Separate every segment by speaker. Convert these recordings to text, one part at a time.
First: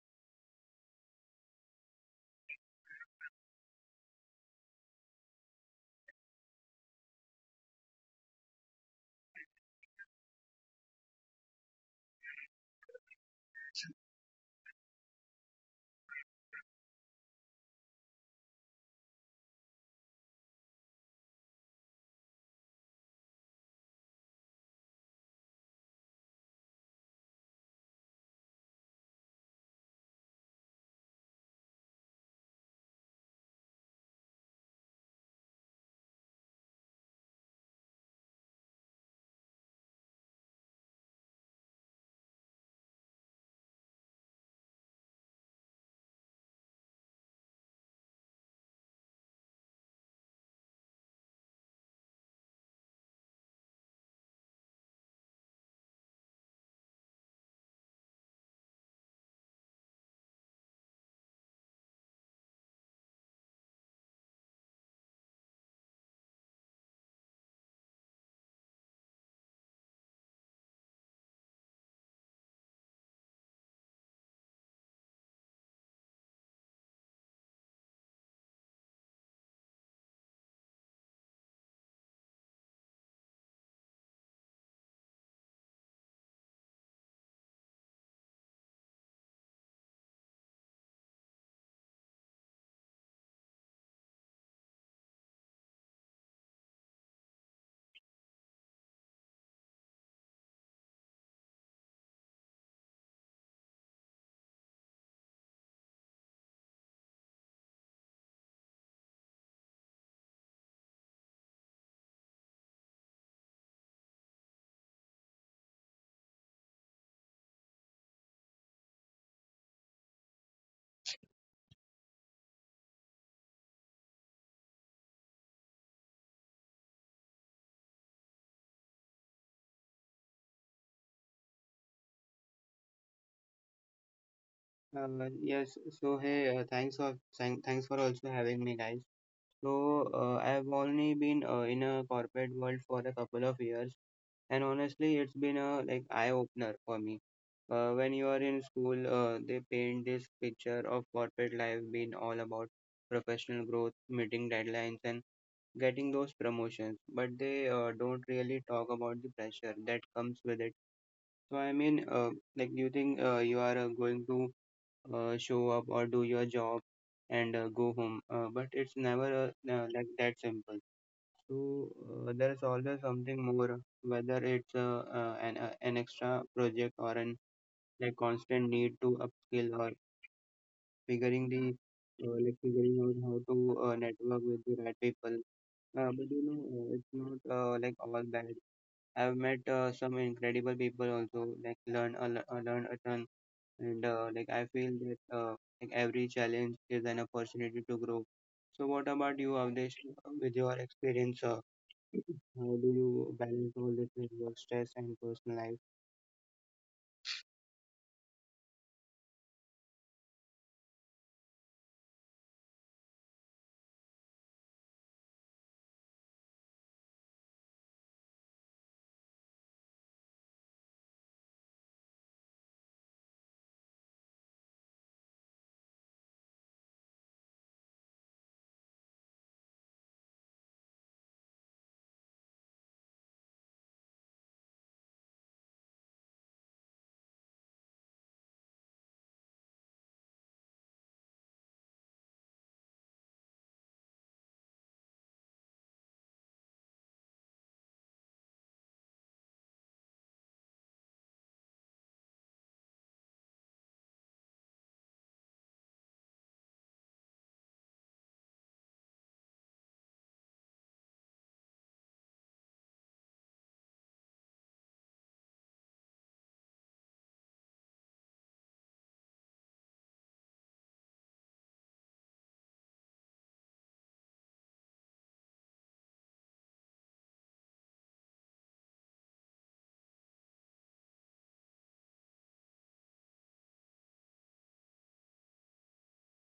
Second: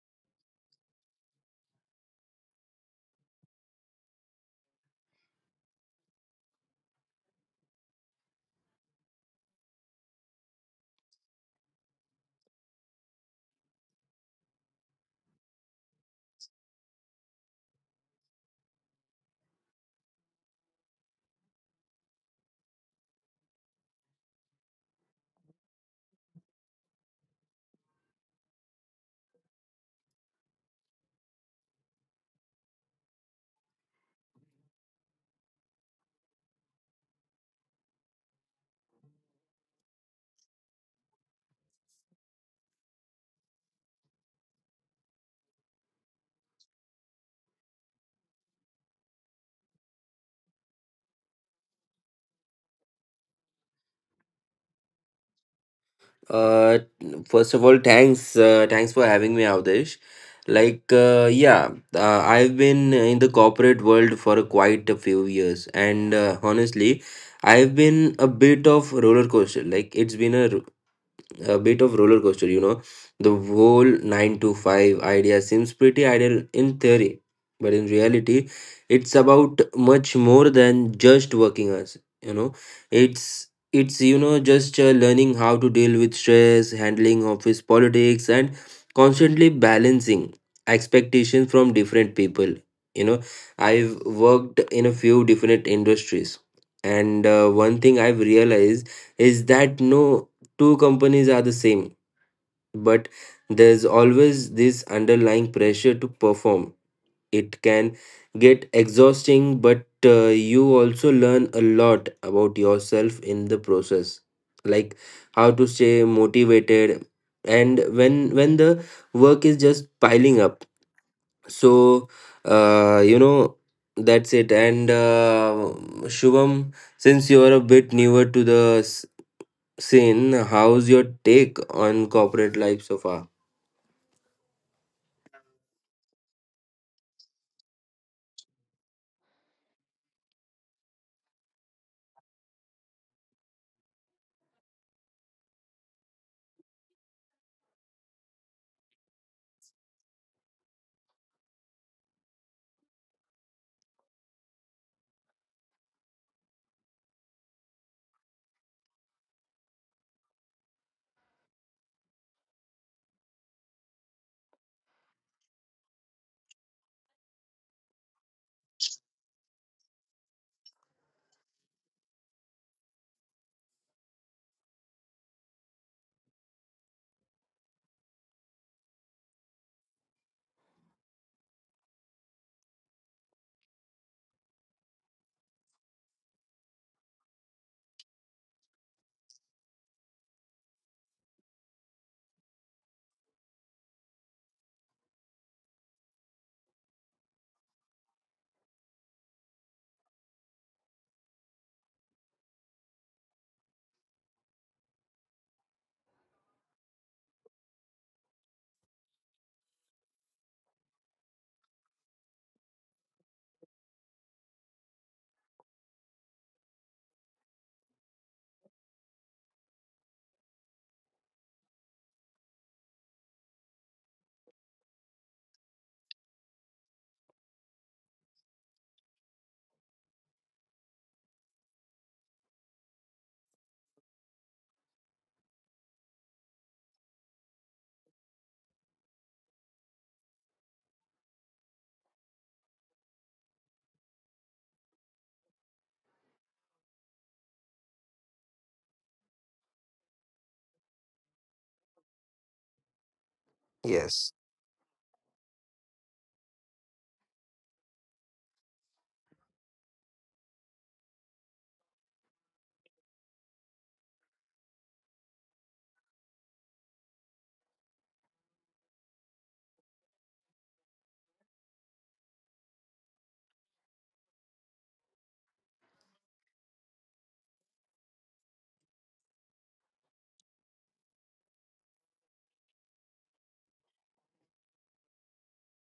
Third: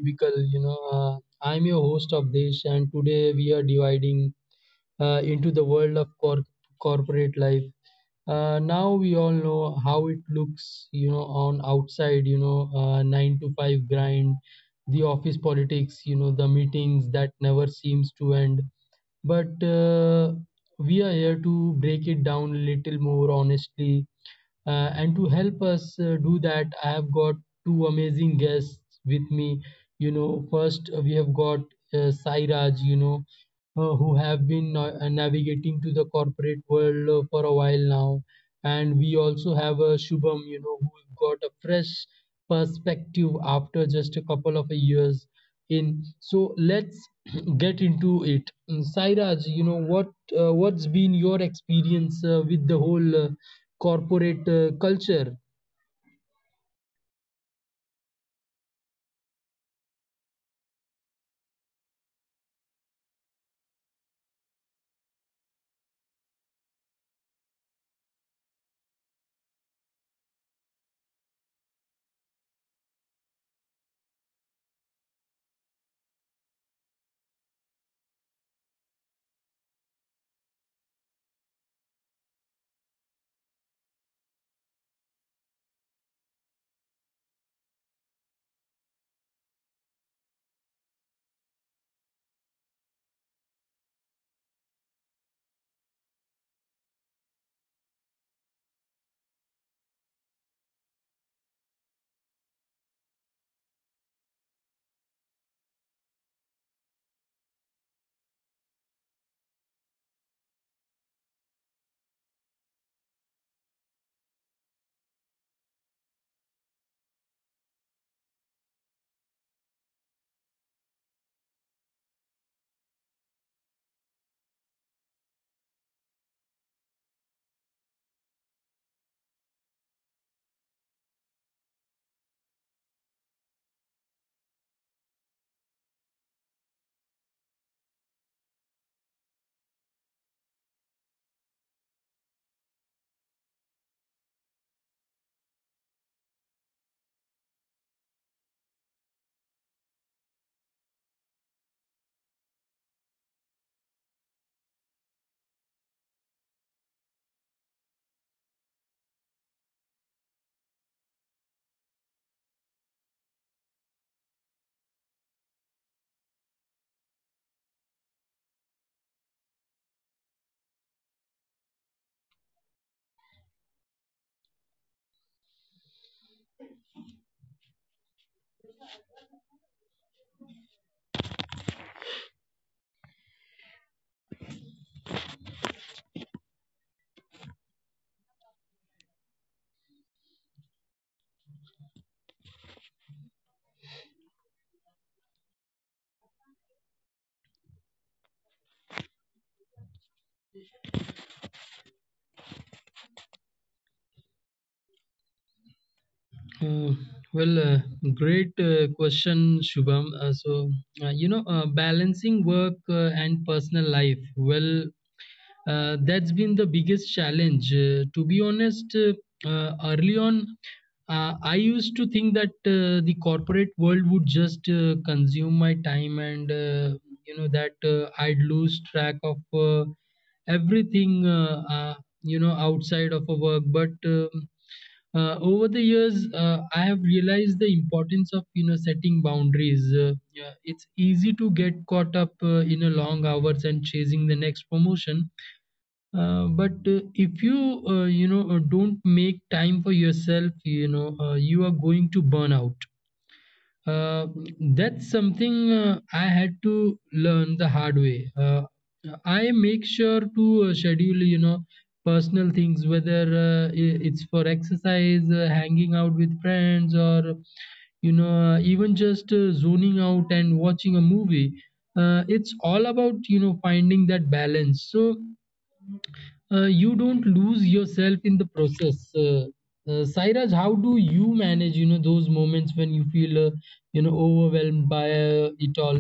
Speaker 1: Cubicle. I'm your host of this, and today we are dividing into the world of corporate life. Now we all know how it looks, on outside, 9 to 5 grind, the office politics, the meetings that never seems to end. But we are here to break it down a little more honestly and to help us do that, I have got two amazing guests with me. First, we have got Sai Raj, who have been navigating to the corporate world for a while now. And we also have Shubham, who got a fresh perspective after just a couple of years in. So let's get into it. Sai Raj, what's been your experience with the whole corporate culture?
Speaker 2: Uh, First of all, thanks for having me, Avdesh. I've been in the corporate world for quite a few years, and honestly, I've been a bit of roller coaster. Like, it's been a bit of roller coaster. The whole 9 to 5 idea seems pretty ideal in theory, but in reality, it's about much more than just working hours, you know. It's you know just learning how to deal with stress, handling office politics, and constantly balancing expectations from different people. You know, I've worked in a few different industries, and one thing I've realized is that no two companies are the same, but there's always this underlying pressure to perform. It can get exhausting, but you also learn a lot about yourself in the process, like how to stay motivated and when the work is just piling up. So, uh, you know, that's it. And Shubham, since you are a bit newer to the Sin, how's your take on corporate life so far?
Speaker 3: Yes, so hey, thanks for thanks for also having me, guys. I've only been in a corporate world for a couple of years, and honestly, it's been a eye opener for me. When you are in school, they paint this picture of corporate life being all about professional growth, meeting deadlines, and getting those promotions, but they don't really talk about the pressure that comes with it. So I mean, like, do you think you are going to show up or do your job and go home. But it's never like that simple. So there's always something more, whether it's an extra project or an constant need to upskill or figuring the like figuring out how to network with the right people. But it's not like all bad. I've met some incredible people also, like learn a ton and like I feel that like every challenge is an opportunity to grow. So what about you, Avdesh? With your experience, how do you balance all this with work stress and personal life?
Speaker 1: Uh, well, great question, Shubham. Balancing work and personal life. Well, that's been the biggest challenge. To be honest, early on, I used to think that the corporate world would just consume my time and that I'd lose track of everything outside of a work. But over the years I have realized the importance of you know setting boundaries yeah, it's easy to get caught up in a long hours and chasing the next promotion but if you you know don't make time for yourself you know you are going to burn out uh,
Speaker 2: Yes.
Speaker 1: that's something I had to learn the hard way. I make sure to schedule, you know, personal things, whether it's for exercise, hanging out with friends, or even just zoning out and watching a movie. It's all about you know finding that balance. So you don't lose yourself in the process. Sairaj, how do you manage, you know, those moments when you feel, overwhelmed by it all?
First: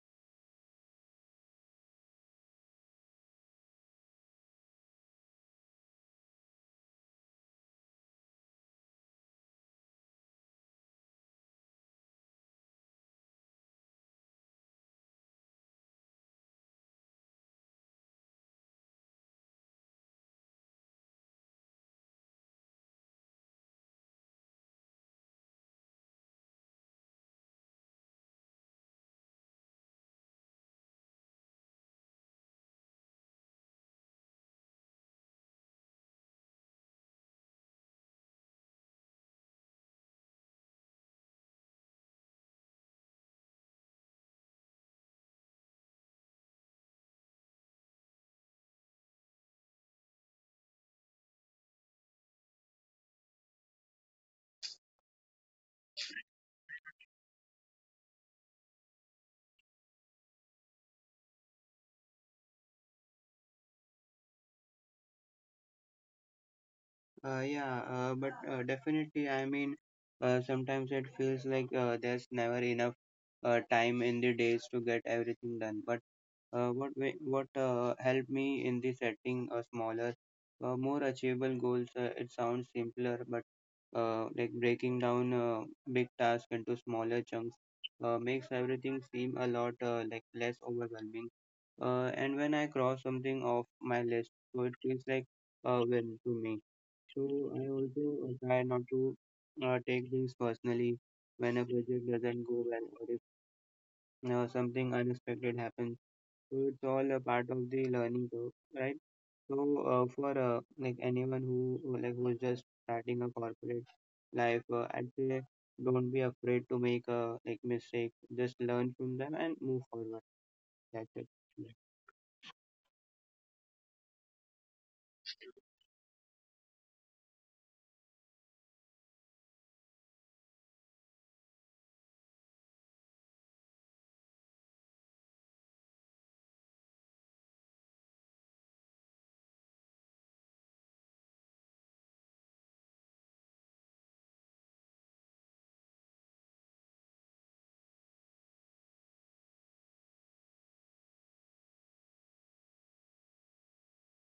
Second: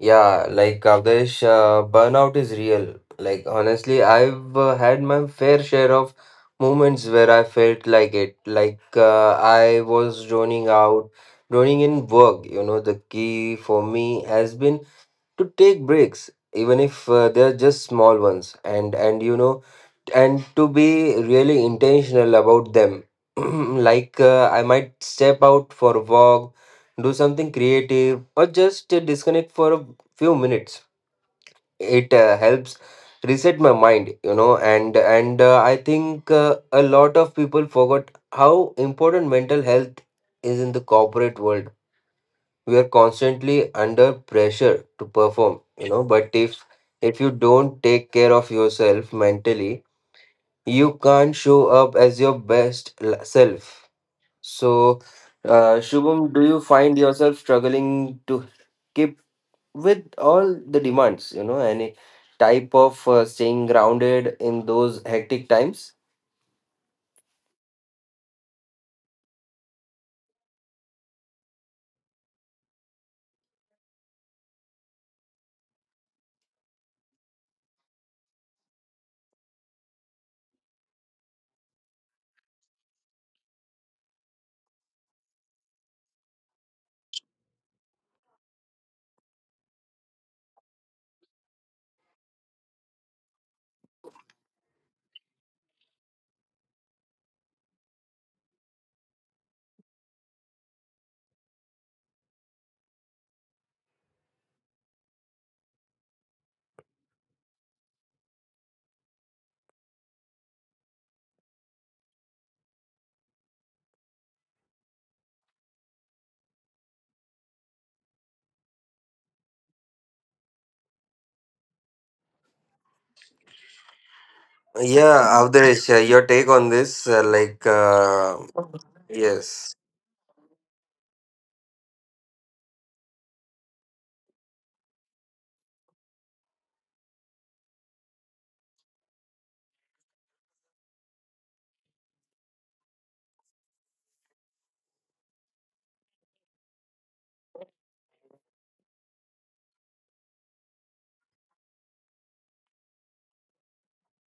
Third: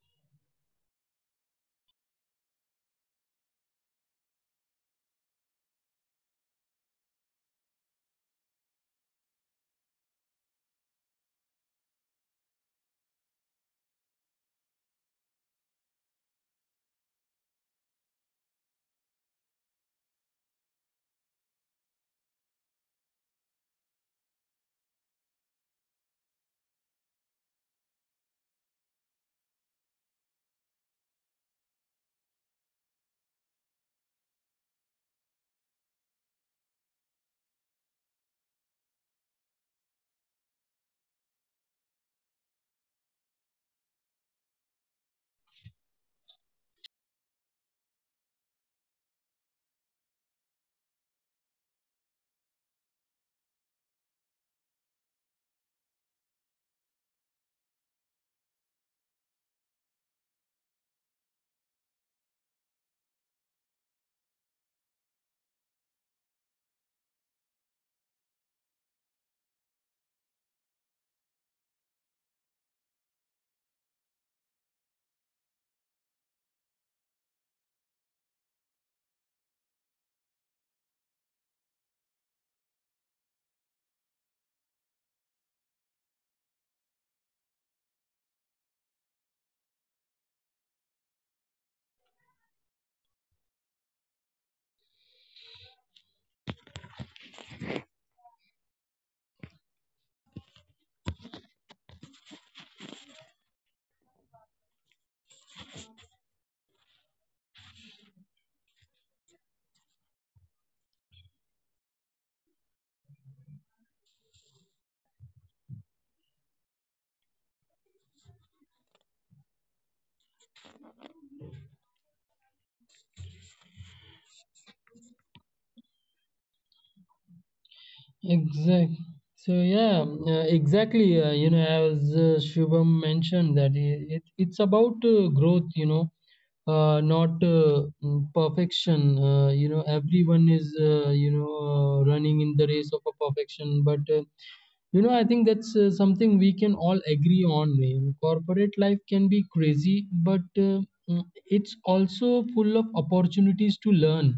Speaker 2: Yeah, like Kavdesh, burnout is real. Like, honestly, I've had my fair share of moments where I felt like it. Like, I was droning out, droning in work. You know, the key for me has been to take breaks, even if they're just small ones. And to be really intentional about them I might step out for a walk, do something creative, or just disconnect for a few minutes. It helps reset my mind you know and I think a lot of people forgot how important mental health is in the corporate world. We are constantly under pressure to perform, you know, but if you don't take care of yourself mentally, you can't show up as your self. So, Shubham, do you find yourself struggling to keep with all the demands, you know, any type of staying grounded in those hectic times?
Speaker 3: Yeah but Definitely. I mean, sometimes it feels like there's never enough time in the days to get everything done, but what helped me in the setting a smaller, more achievable goals. It sounds simpler, but like breaking down big tasks into smaller chunks makes everything seem a lot like less overwhelming. And when I cross something off my list, so it feels like a win to me. So I also try not to take things personally when a project doesn't go well or if something unexpected happens. So it's all a part of the learning curve, right? So for like anyone who's just starting a corporate life, I'd say don't be afraid to make a mistake. Just learn from them and move forward. That's it. Yeah.
Speaker 2: Yeah, Avdesh, your take on this,
Speaker 1: Exactly.
Speaker 2: yes.
Speaker 1: You know, as Shubham mentioned, it, it's about growth. Not perfection. You know, everyone is running in the race of a perfection, but You know, I think that's something we can all agree on, man. Corporate life can be crazy, but it's also full of opportunities to learn,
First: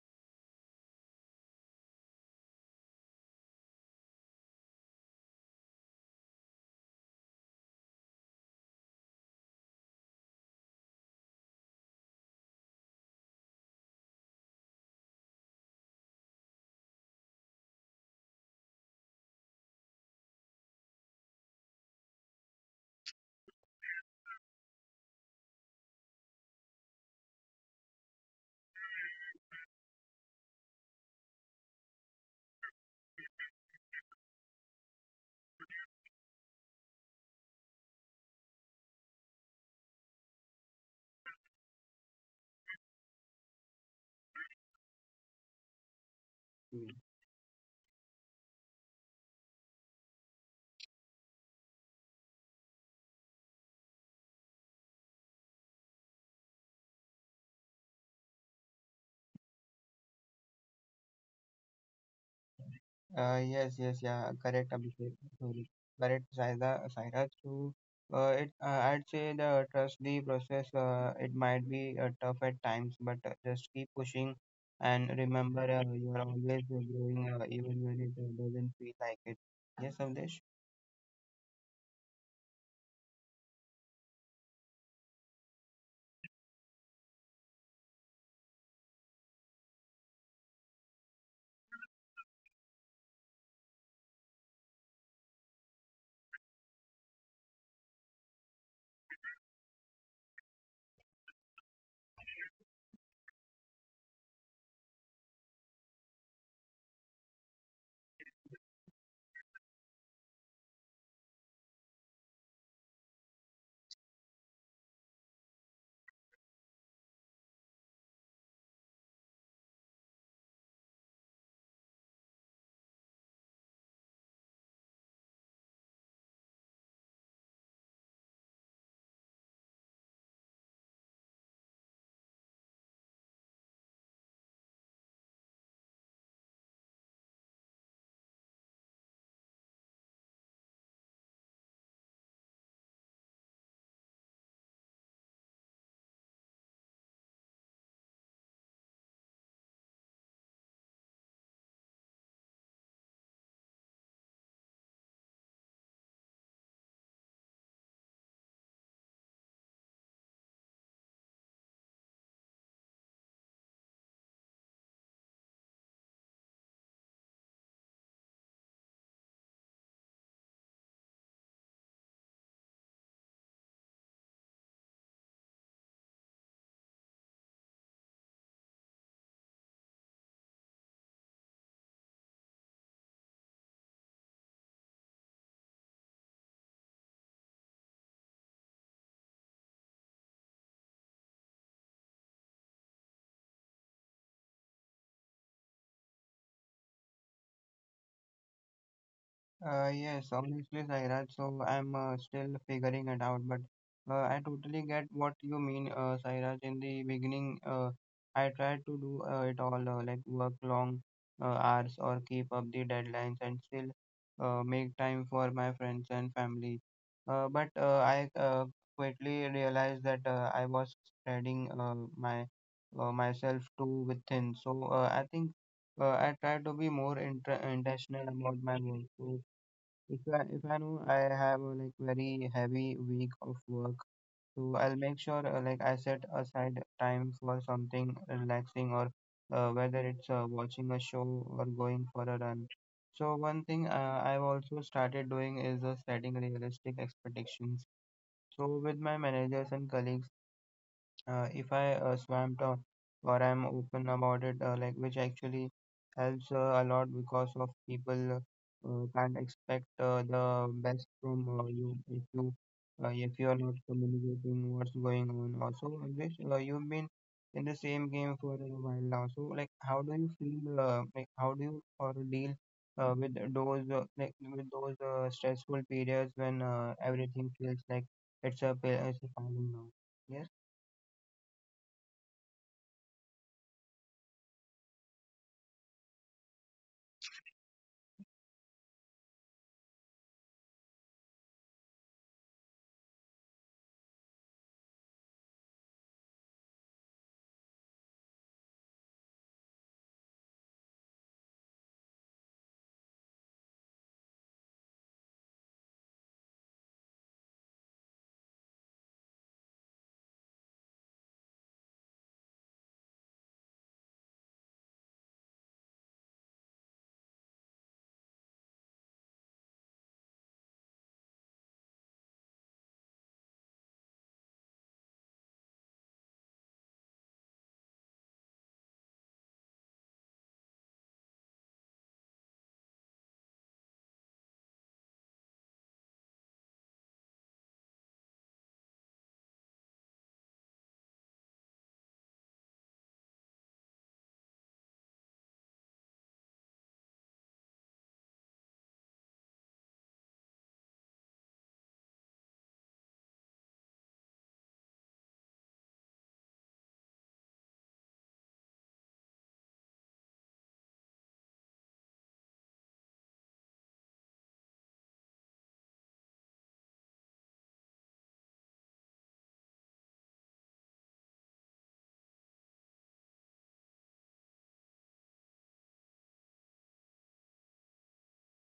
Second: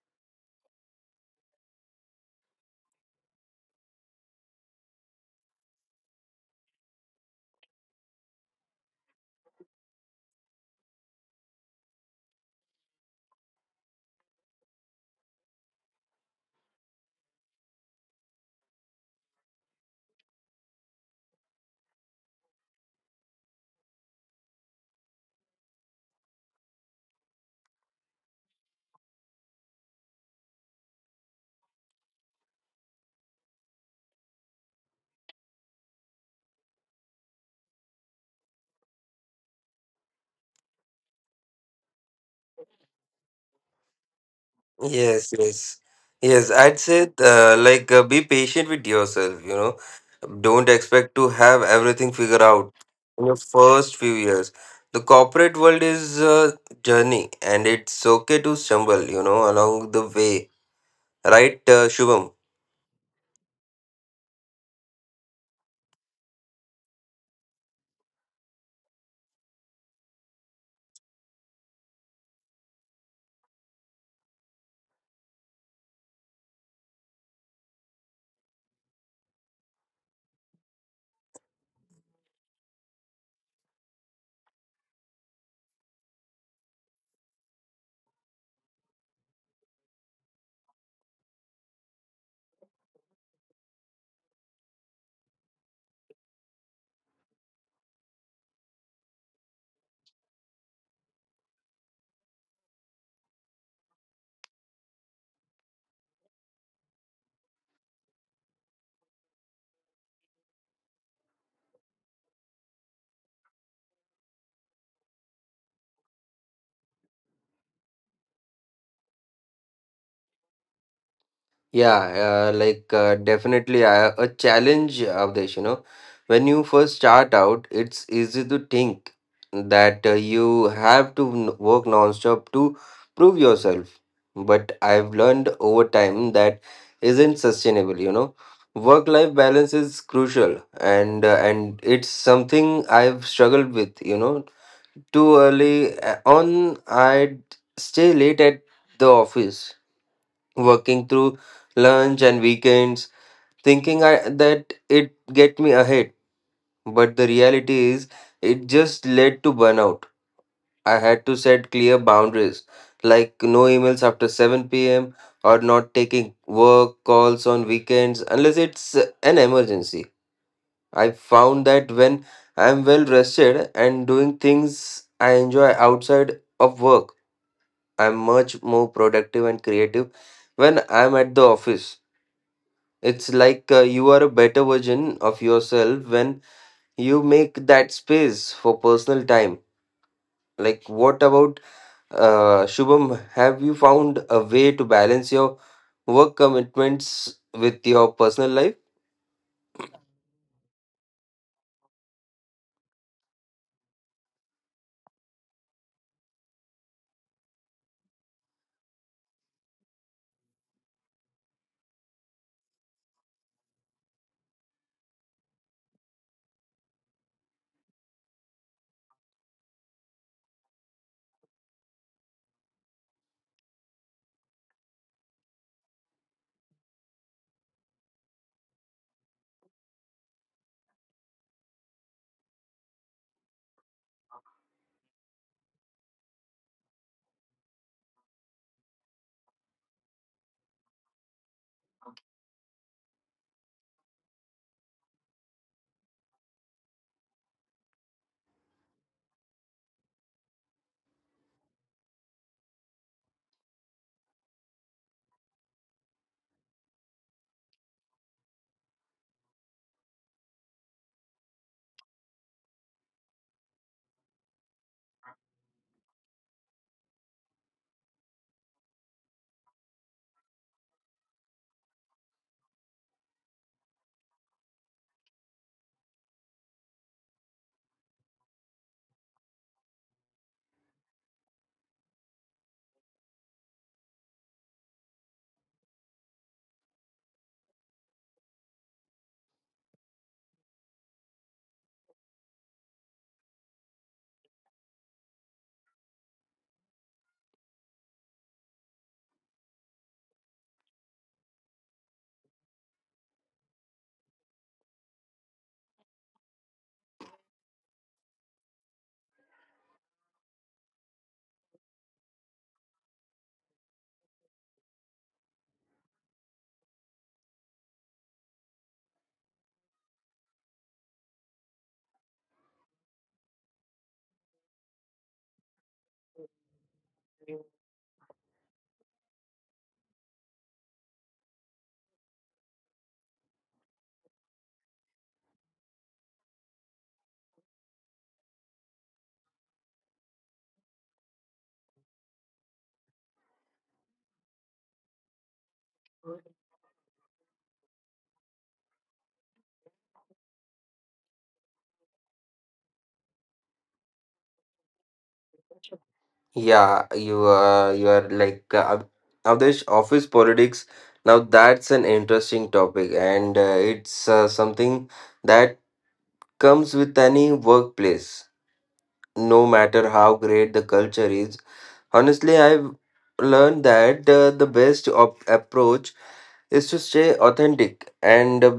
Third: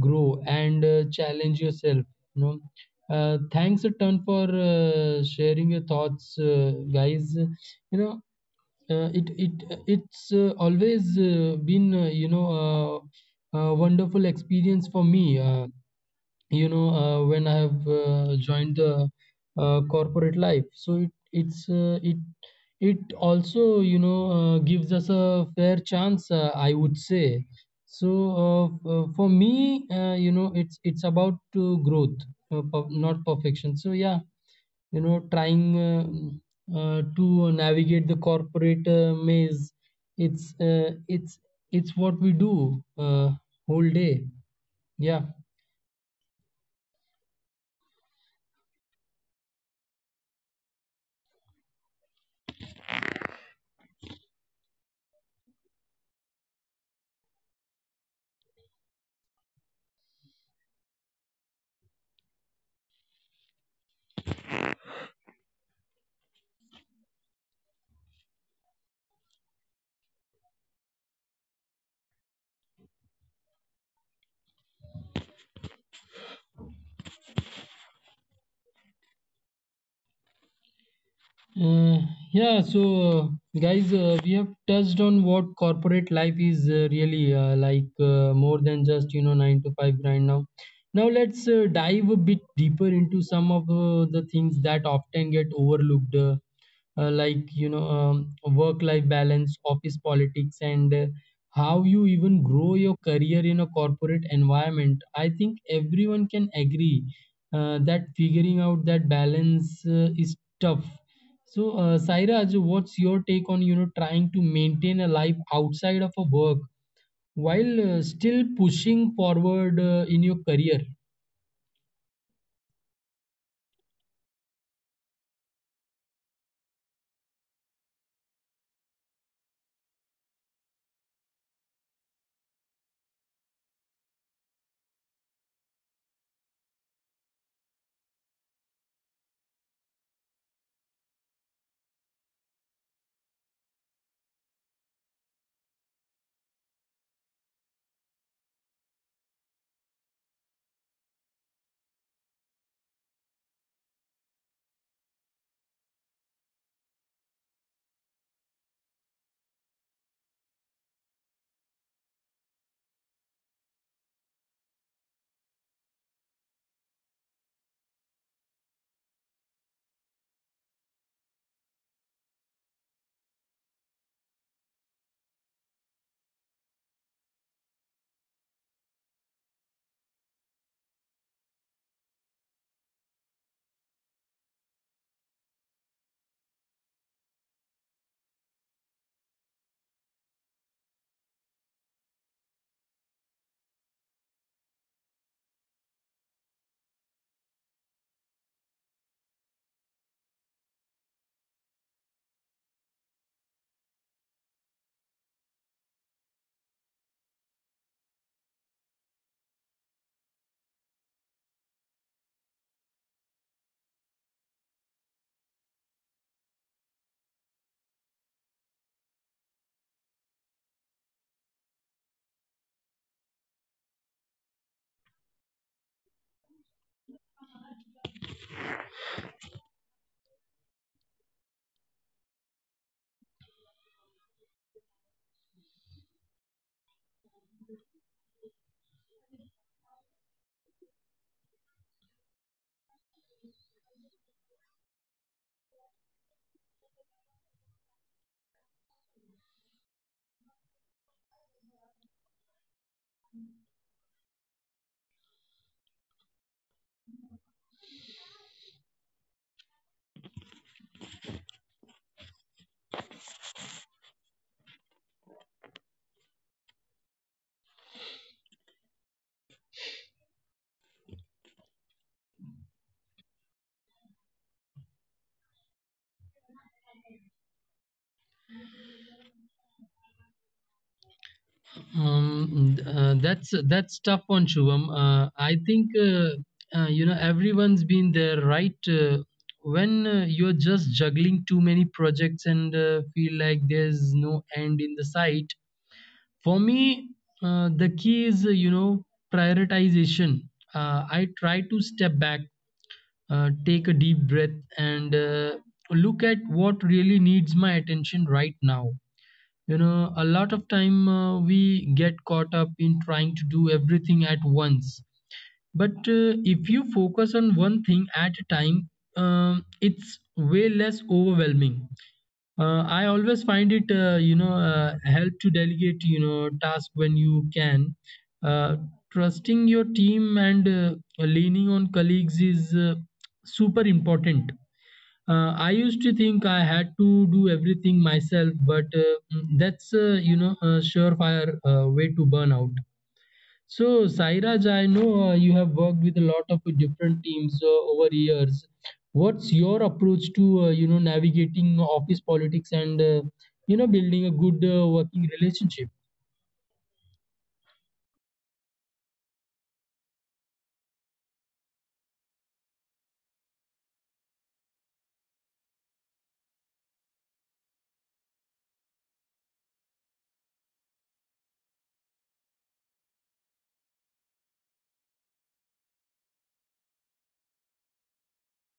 Speaker 1: grow, and challenge yourself. You know, thanks a ton for sharing your thoughts, guys. You know, it it it's always been a wonderful experience for me. You know when I have joined the corporate life so it's it it also you know gives us a fair chance I would say so uh, for me you know it's about to growth not perfection so yeah you know trying to navigate the corporate maze it's it's what we do whole day yeah
Speaker 2: Yes, yes, yes. I'd
Speaker 3: Mm.
Speaker 2: say, be patient with yourself, you know. Don't expect to have everything figured out in your first few years. The corporate world is a journey, and it's okay to stumble, you know, along the way, right, Shubham?
Speaker 3: Yes, yes, yeah, correct, Abhishek. Sorry, correct, Sairaj, too. I'd say the trust the process. It might be tough at times, but just keep pushing and remember you are always growing, even when it doesn't feel like it. Yes, Avdesh.
Speaker 1: Uh, yeah, so guys, we have touched on what corporate life is really like more than just you know 9 to 5 grind now. Now let's dive a bit deeper into some of the things that often get overlooked, like work-life balance, office politics, and how you even grow your career in a corporate environment. I think everyone can agree that figuring out that balance is tough so, Sairaj, what's your take on you know trying to maintain a life outside of a work while still pushing forward in your career?
Speaker 2: Yeah, definitely a challenge of this, you know. When you first start out, it's easy to think that you have to work nonstop to prove yourself. But I've learned over time that isn't sustainable, you know. Work-life balance is crucial, and it's something I've struggled with, you know. Too early on, I'd stay late at the office, working through lunch and weekends, thinking I, that it get me ahead. But the reality is, it just led to burnout. I had to set clear boundaries, like no emails after 7 p.m. or not taking work calls on weekends unless it's an emergency. I found that when I'm well rested and doing things I enjoy outside of work, I'm much more productive and creative when I'm at the office. It's like you are a better version of yourself when you make that space for personal time. Like, what about Shubham? Have you found a way to balance your work commitments with your personal life?
Speaker 3: Yes, obviously, Sairaj. So I'm still figuring it out, but I totally get what you mean, Sairaj. In the beginning, I tried to do it all, like work long hours or keep up the deadlines and still make time for my friends and family. But I quickly realized that I was spreading my myself too within. So I think I try to be more intentional about my work. So if I know I have a very heavy week of work, so I'll make sure like I set aside time for something relaxing or whether it's watching a show or going for a run. So one thing I've also started doing is setting realistic expectations. So with my managers and colleagues, if I swamped or I'm open about it, like which actually helps a lot because of people can't expect the best from you if you if you are not communicating what's going on. Also, Vish, you've been in the same game for a while now. So, like, how do you feel? Like, how do you or deal with those like with those stressful periods when everything feels like it's a piling now. Yes.
Speaker 1: That's tough one, Shubham. I think you know everyone's been there, right? When you're just juggling too many projects and feel like there's no end in the sight. For me, the key is you know prioritization. I try to step back take a deep breath and look at what really needs my attention right now you know a lot of time we get caught up in trying to do everything at once but if you focus on one thing at a time it's way less overwhelming I always find it, help to delegate, you know, task when you can. Uh, Trusting your team and leaning on colleagues is super important. I used to think I had to do everything myself, but that's, a surefire way to burn out. So, Sairaj, I know you have worked with a lot of different teams over years. What's your approach to you know navigating office politics and you know building a good working relationship?
Speaker 2: Yeah, you are like Avdesh, office politics. Now that's an interesting topic, and it's something that comes with any workplace, no matter how great the culture is. Honestly, I've learned that the best approach is to stay authentic and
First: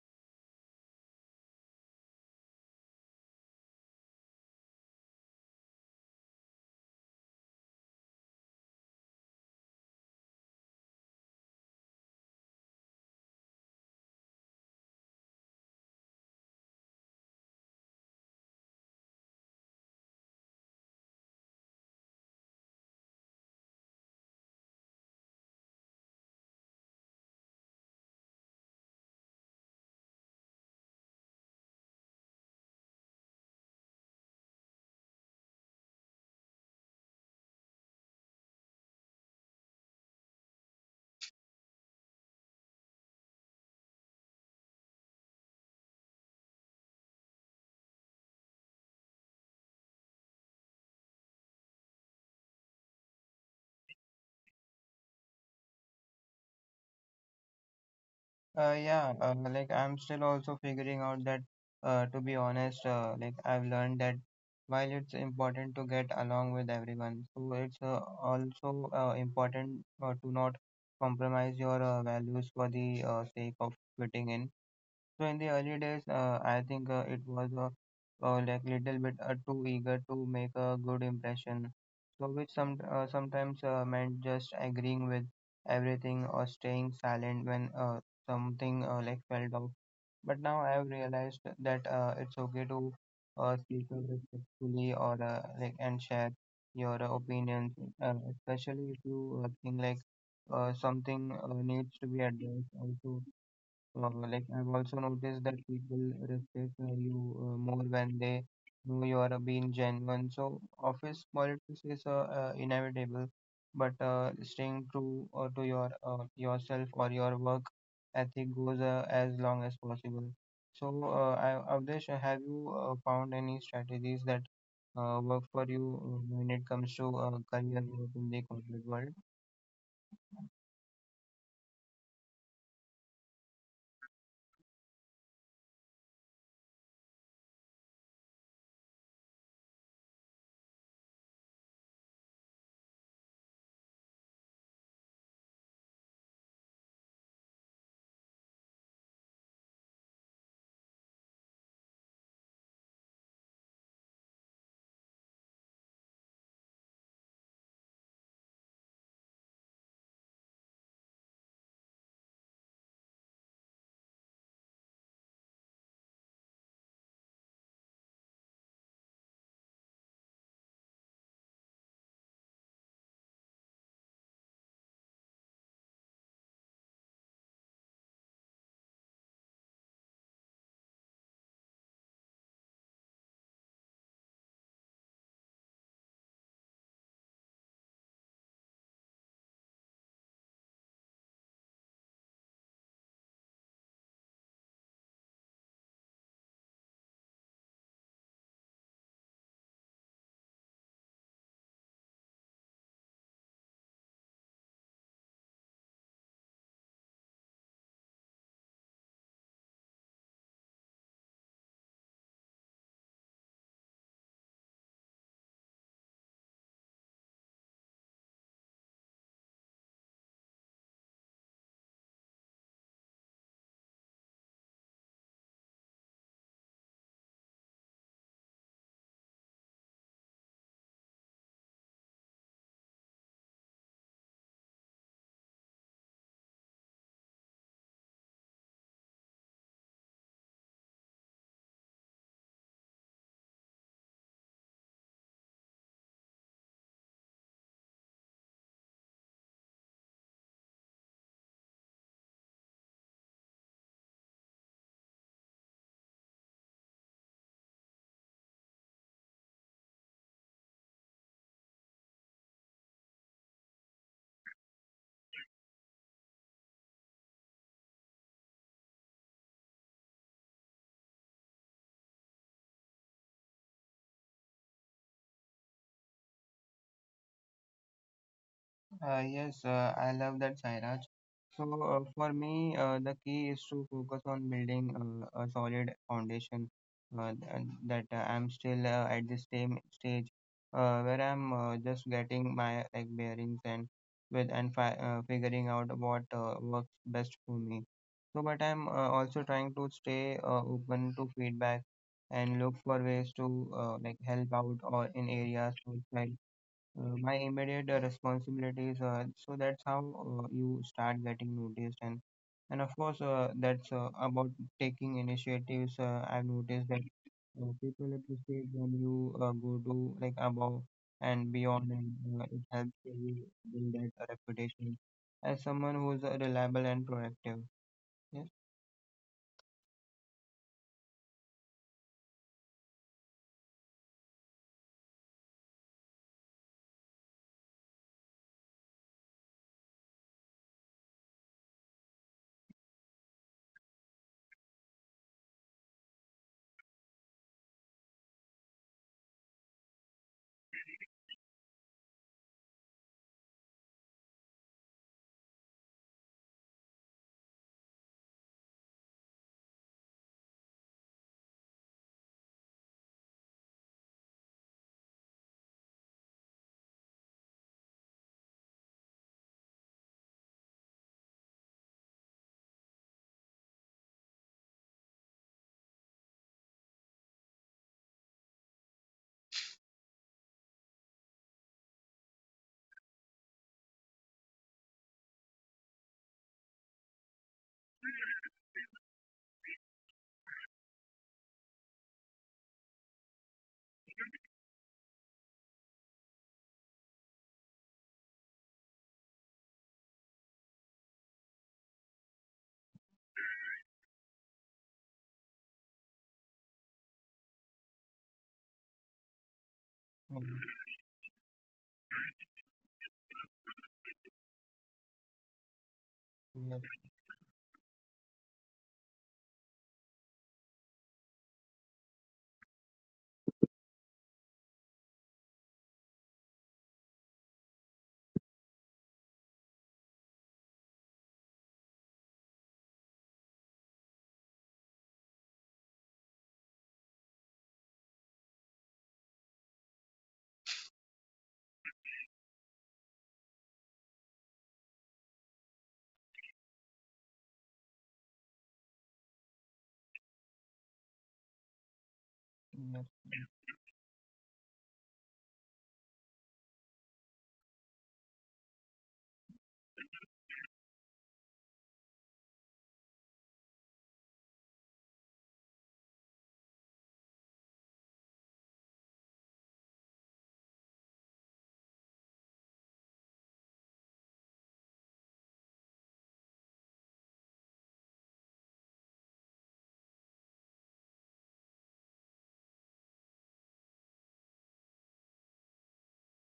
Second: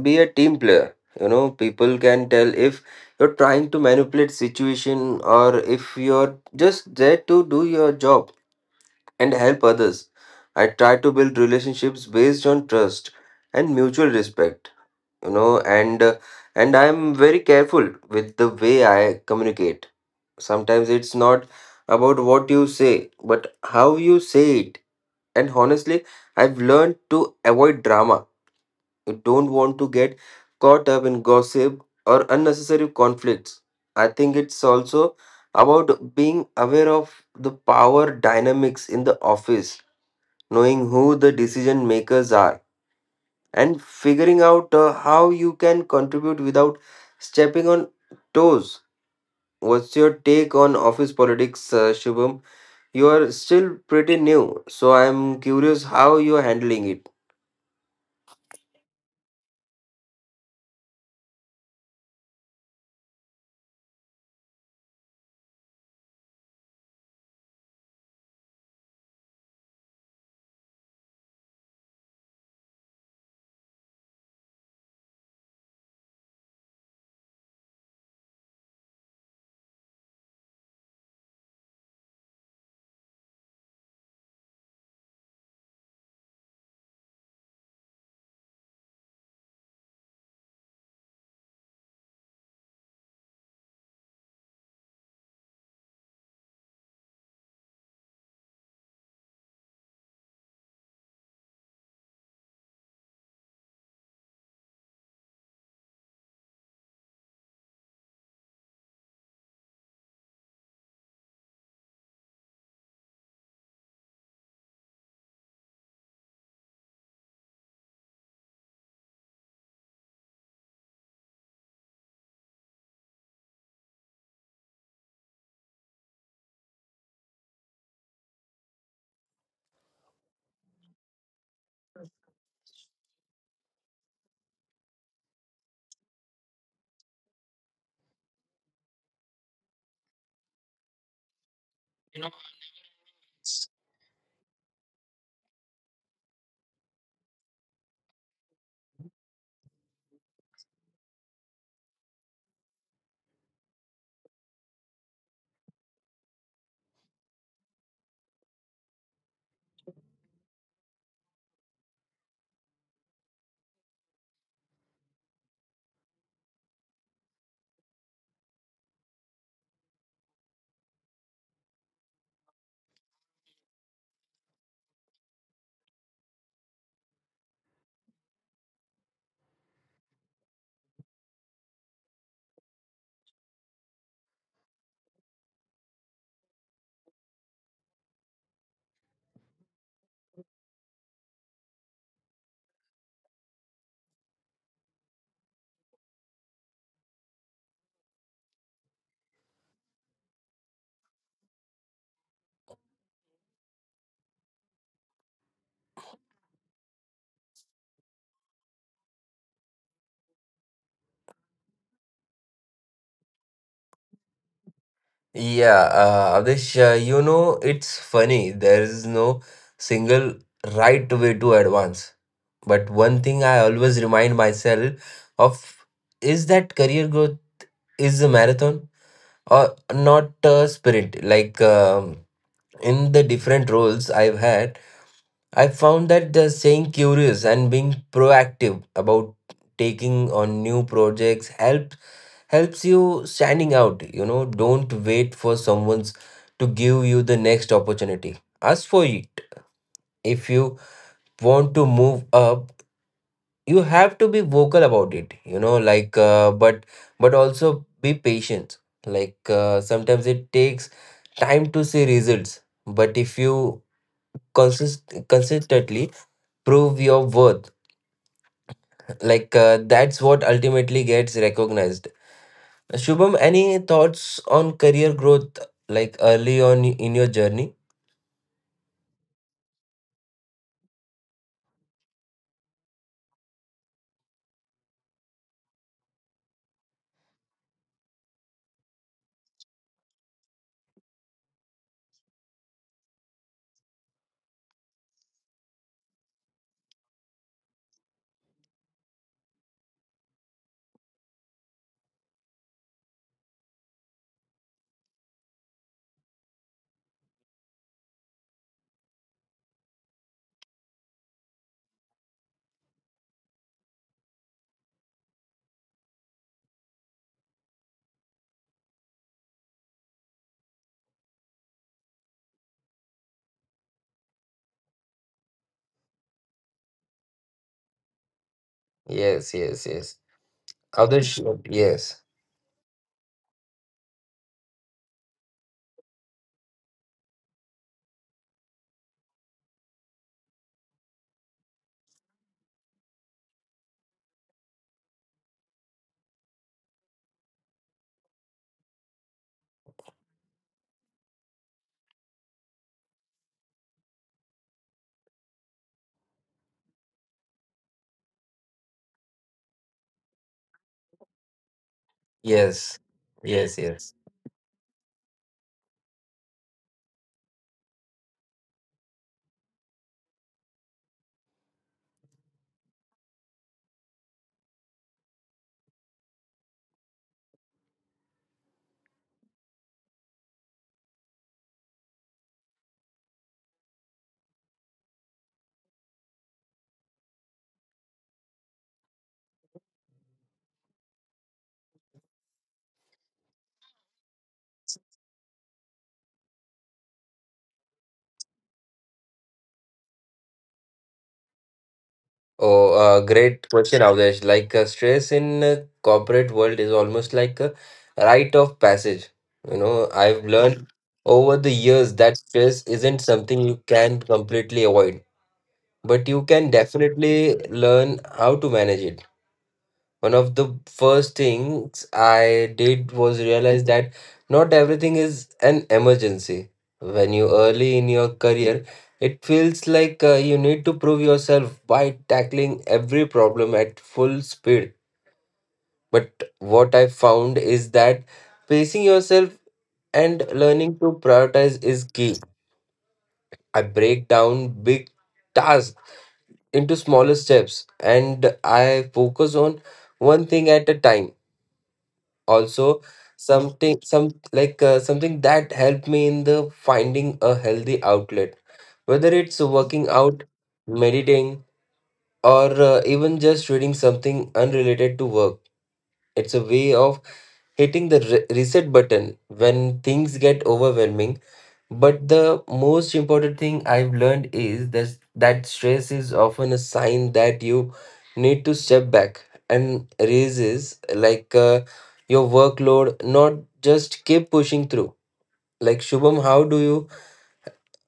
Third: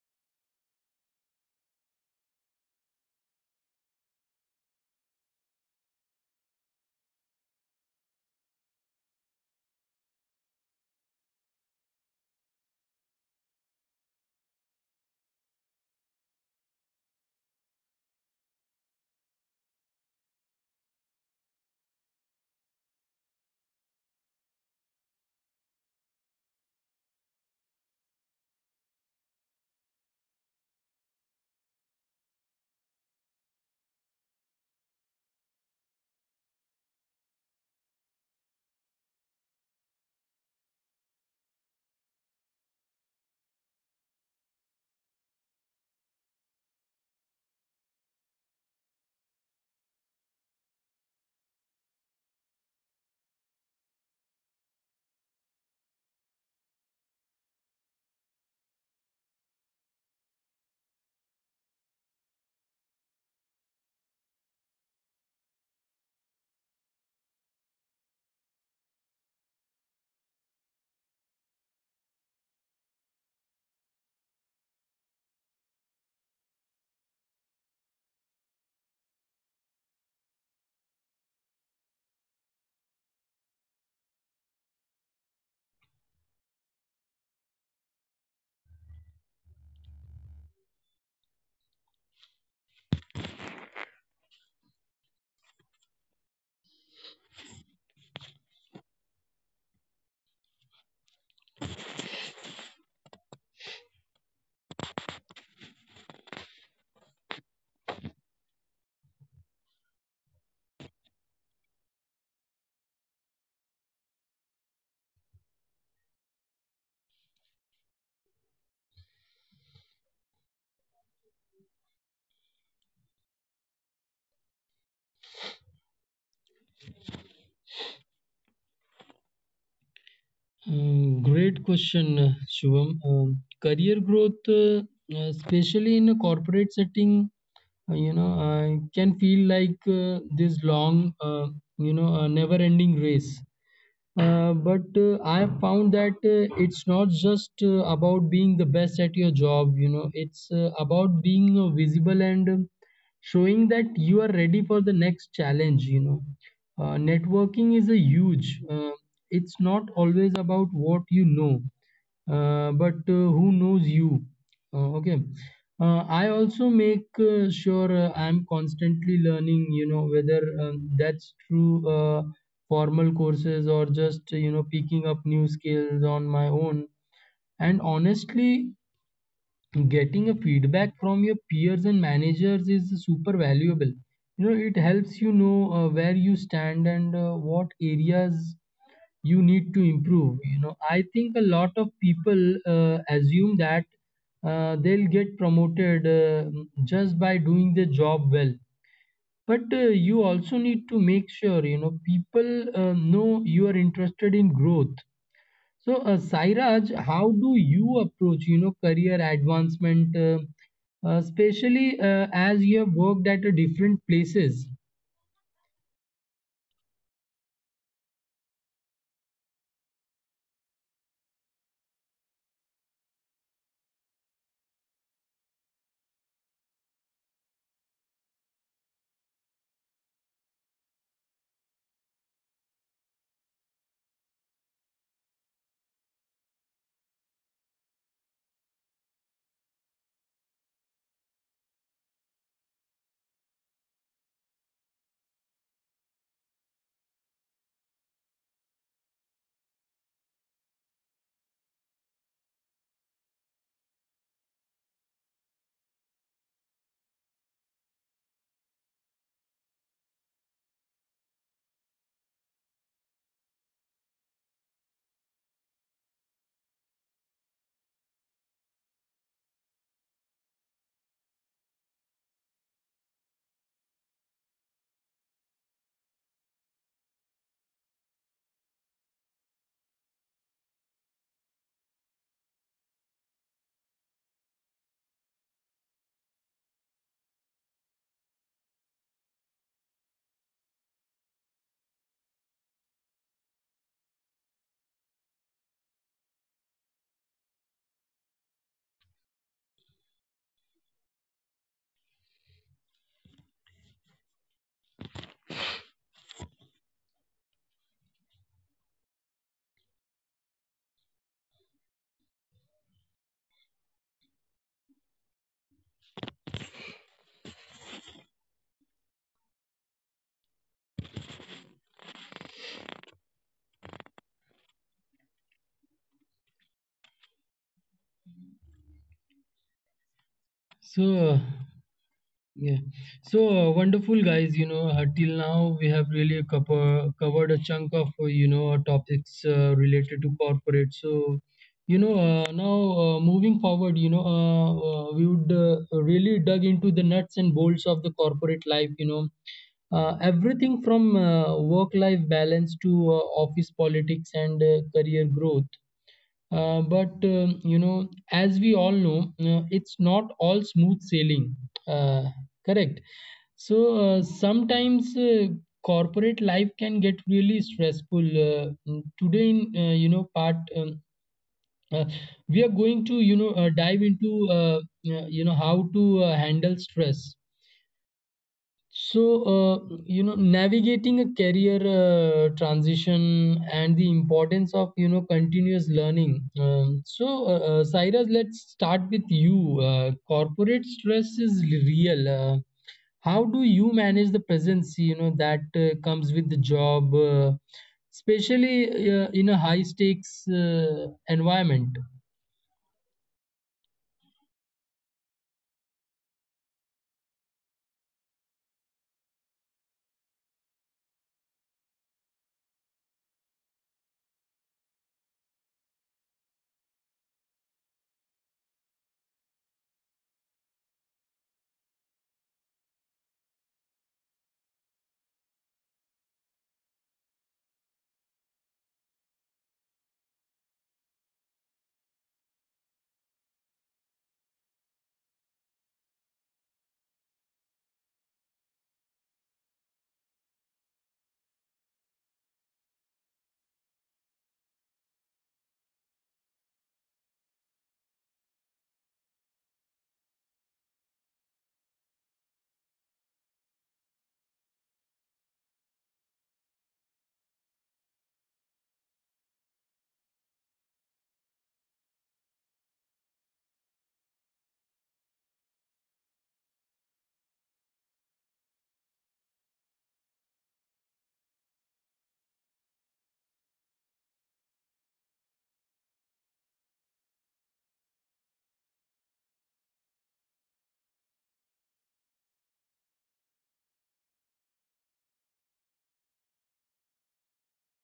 Speaker 2: be a team player. You know, people can tell if you're trying to manipulate situation or if you're just there to do your job and help others. I try to build relationships based on trust and mutual respect. You know, and uh, and I'm very careful with the way I communicate. Sometimes it's not about what you say, but how you say it. And honestly, I've learned to avoid drama. You don't want to get caught up in gossip or unnecessary conflicts. I think it's also about being aware of the power dynamics in the office, knowing who the decision makers are, and figuring out how you can contribute without stepping on toes. What's your take on office politics, Shubham? You are still pretty new, so I'm curious how you're handling it.
Speaker 3: Yeah, like I'm still also figuring out that, to be honest, like I've learned that while it's important to get along with everyone, so it's also important to not compromise your values for the sake of fitting in. So in the early days, I think it was like little bit too eager to make a good impression. So which some sometimes meant just agreeing with everything or staying silent when something like felt off. But now I have realized that it's okay to speak up respectfully or like and share your opinions, especially if you think like something needs to be addressed. Also, like I've also noticed that people respect you more when they know you are being genuine. So office politics is inevitable, but staying true to your yourself or your work ethic goes as long as possible. So, Avdesh, have you found any strategies that work for you when it comes to career growth in the corporate world?
Speaker 1: Great question, Shivam. Career growth, especially in a corporate setting, you know, I can feel like this long, never-ending race. But I found that it's not just about being the best at your job, you know, it's about being visible and showing that you are ready for the next challenge, you know. Networking is a huge, it's not always about what you know, but who knows you uh, okay I also make sure I'm constantly learning you know whether that's through formal courses or just you know picking up new skills on my own and honestly getting a feedback from your peers and managers is super valuable you know it helps you know where you stand and what areas you need to improve you know I think a lot of people assume that they'll get promoted just by doing the job well but you also need to make sure you know people know you are interested in growth so sairaj how do you approach you know career advancement especially as you have worked at different places
Speaker 2: Yeah, Avdesh, you know, it's funny. There is no single right way to advance. But one thing I always remind myself of is that career growth is a marathon or not a sprint. In the different roles I've had, I found that the staying curious and being proactive about taking on new projects helps you standing out. You know, don't wait for someone's to give you the next opportunity, ask for it. If you want to move up, you have to be vocal about it, you know, but also be patient. Sometimes it takes time to see results, but if you consistently prove your worth, that's what ultimately gets recognized. Shubham, any thoughts on career growth like early on in your journey?
Speaker 3: Yes, I love that, Sairaj. So, for me, the key is to focus on building a solid foundation. Th- that I'm still at the same stage where I'm just getting my bearings and with and fi figuring out what works best for me. So, but I'm also trying to stay open to feedback and look for ways to like help out or in areas outside my immediate responsibilities. So that's how you start getting noticed, and of course that's about taking initiatives. I've noticed that people appreciate when you go to like above and beyond, and it helps you build that reputation as someone who's reliable and proactive. Yes.
Speaker 2: Yes, yes, yes. Avdesh,
Speaker 1: so
Speaker 2: yes.
Speaker 1: Yeah. So wonderful, guys. Till now we have really covered a chunk of you know topics related to corporate. So, now moving forward, we would really dug into the nuts and bolts of the corporate life. You know, everything from work-life balance to office politics and career growth. But you know, as we all know, it's not all smooth sailing. Uh,
Speaker 2: Yes,
Speaker 1: Correct.
Speaker 2: yes,
Speaker 1: So
Speaker 2: yes.
Speaker 1: sometimes corporate life can get really stressful. Today, in you know part, uh, we are going to you know dive into you know how to handle stress. So, navigating a career transition and the importance of, you know, continuous learning. So, Cyrus, let's start with you. Corporate stress is real. How do you manage the presence, you know, that comes with the job, especially in a high stakes environment?
Speaker 2: Oh, great question, Avdesh. Stress in corporate world is almost like a rite of passage. You know, I've learned
Speaker 3: Yes.
Speaker 2: over the years that stress isn't something you can completely avoid, but you can definitely
Speaker 3: Yes.
Speaker 2: learn how to manage it. One of the first things I did was realize that not everything is an emergency. When you early in your career, it feels like you need to prove yourself by tackling every problem at full speed. But what I found is that pacing yourself and learning to prioritize is key. I break down big tasks into smaller steps, and I focus on one thing at a time. Also, something some
Speaker 3: Yes.
Speaker 2: like something that helped me in the finding a healthy outlet, whether it's working out, meditating, or even just reading something unrelated to work. It's a way of hitting the reset button when things get overwhelming. But the most important thing I've learned is that stress is often a sign that you need to step back and raises your workload, not just keep pushing through. Like Shubham, how do you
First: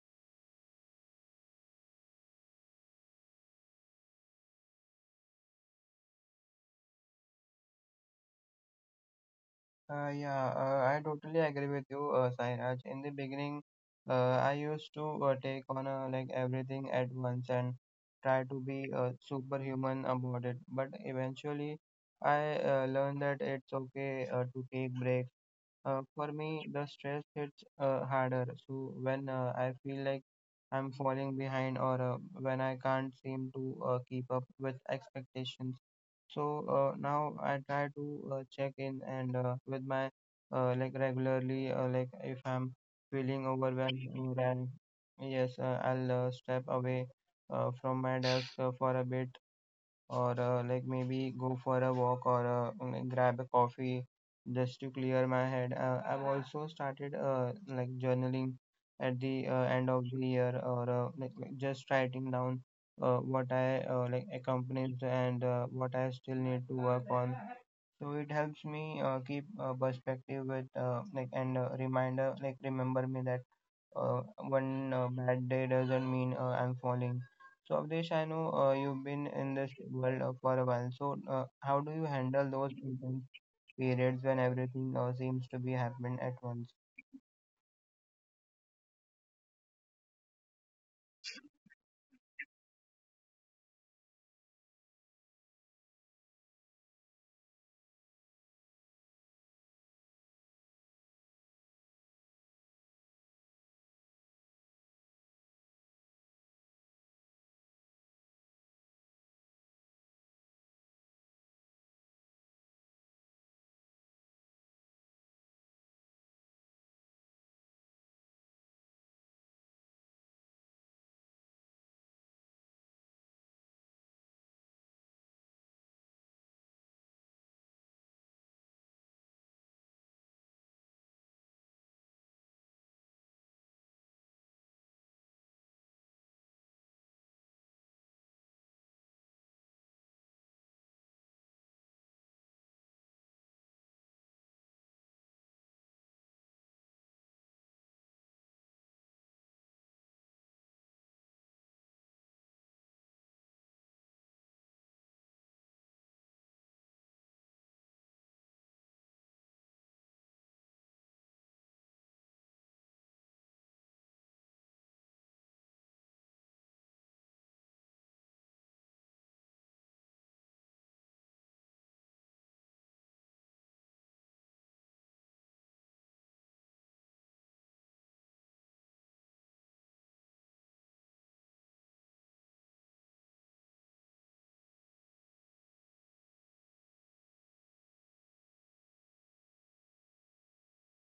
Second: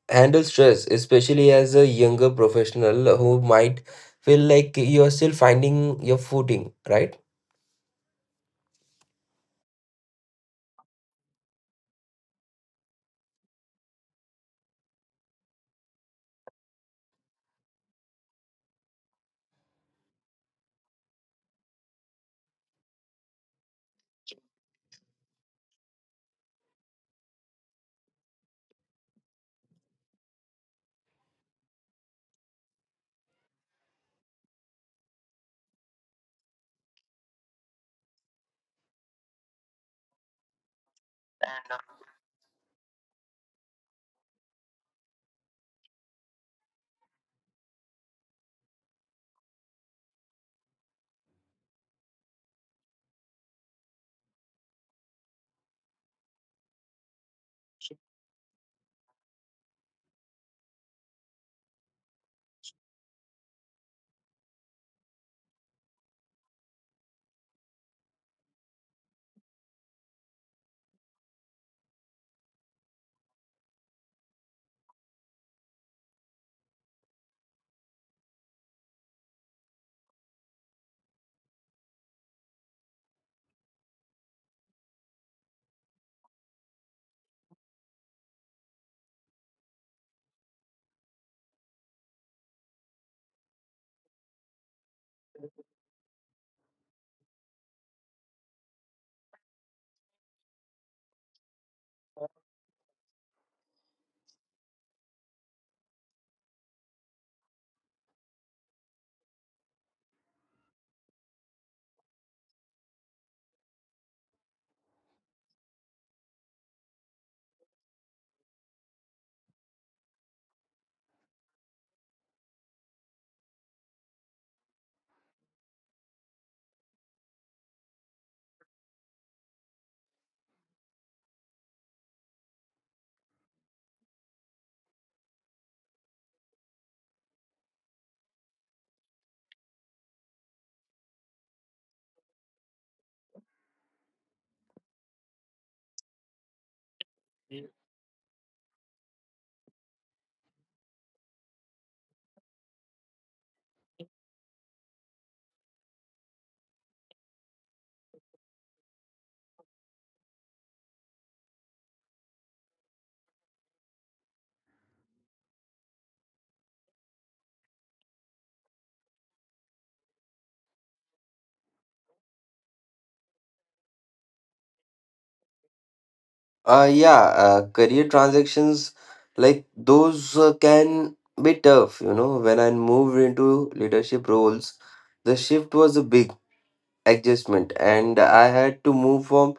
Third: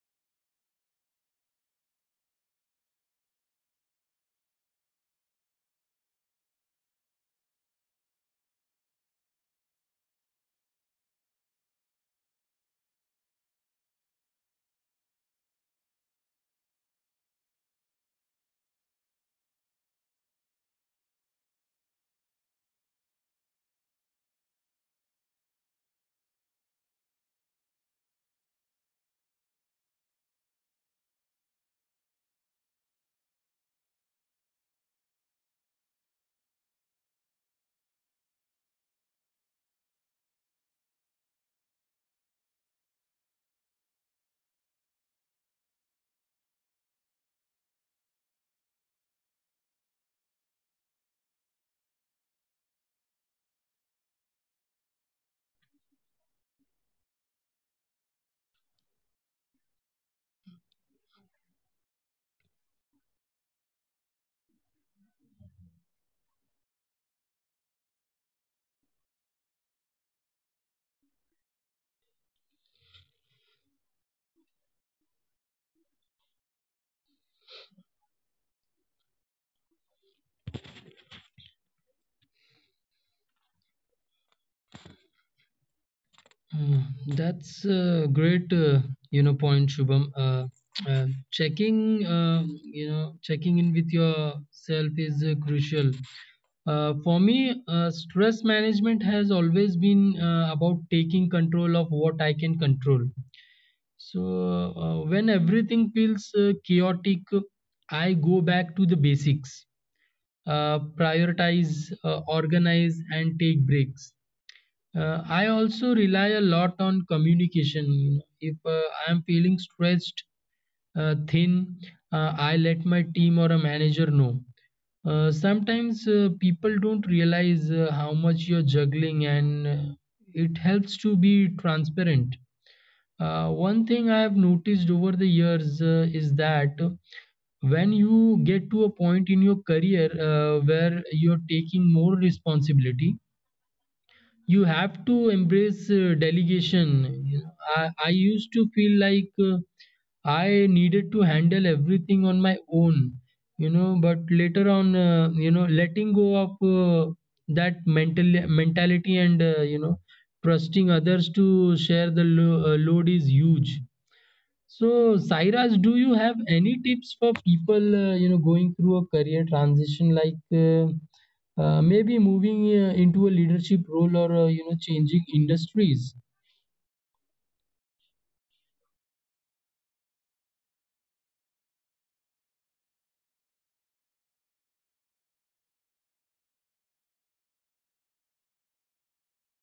Speaker 2: handle stress, especially as a younger professional who might feel like you're still finding your footing, right?
Speaker 3: Yeah, I totally agree with you, Sairaj. In the beginning, I used to take on like everything at once and try to be superhuman about it. But eventually, I learned that it's okay to take breaks. For me, the stress hits harder. So when I feel like I'm falling behind or when I can't seem to keep up with expectations. So now I try to check in and with my like regularly. Like if I'm feeling overwhelmed, then yes, I'll step away from my desk for a bit or like maybe go for a walk or grab a coffee just to clear my head. I've also started like journaling at the end of the year or like just writing down what I like accomplished and what I still need to work on. So it helps me keep perspective with like and reminder remember me that uh, one bad day doesn't mean I'm falling. So, Avdesh, I know you've been in this world for a while. So, how do you handle those intense periods when everything seems to be happening at once?
Speaker 1: Mm, That's a great, point, Shubham. Checking in with yourself is crucial. For me, stress management has always been about taking control of what I can control. So when everything feels chaotic, I go back to the basics, prioritize, organize, and take breaks. I also rely a lot on communication. If I am feeling stressed, uh, thin, I let my team or a manager know. Sometimes people don't realize how much you're juggling, and it helps to be transparent. One thing I have noticed over the years is that when you get to a point in your career where you're taking more responsibility, you have to embrace delegation. I used to feel like I needed to handle everything on my own, you know, but later on, you know, letting go of that mentality and, you know, trusting others to share the load is huge. So, Sairaj, do you have any tips for people, you know, going through a career transition, like maybe moving into a leadership role or you know, changing industries?
Speaker 2: Yeah, career transactions like those can be tough, you know. When I moved into leadership roles, the shift was a big adjustment, and I had to move from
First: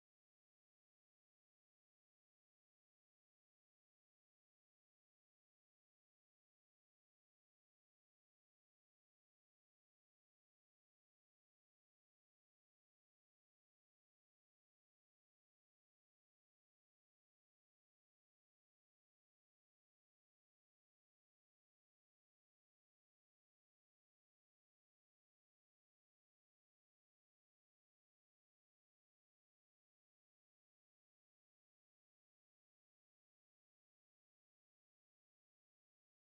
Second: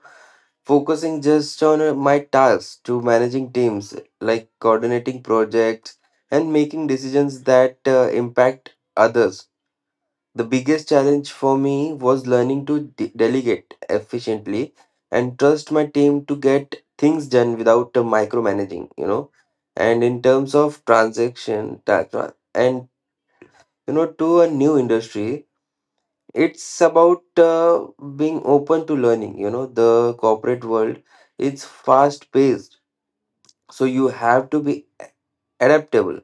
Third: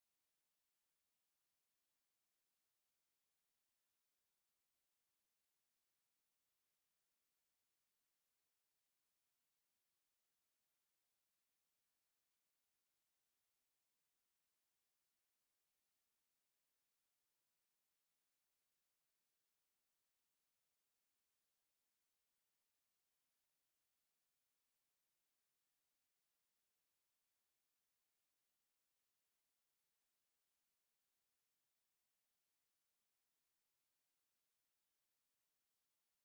Speaker 2: focusing just on my tasks to managing teams, like coordinating projects and making decisions that impact others. The biggest challenge for me was learning to delegate efficiently and trust my team to get things done without micromanaging, you know. And in terms of transaction and you know to a new industry, it's about being open to learning, you know. The corporate world, it's fast paced, so you have to be adaptable.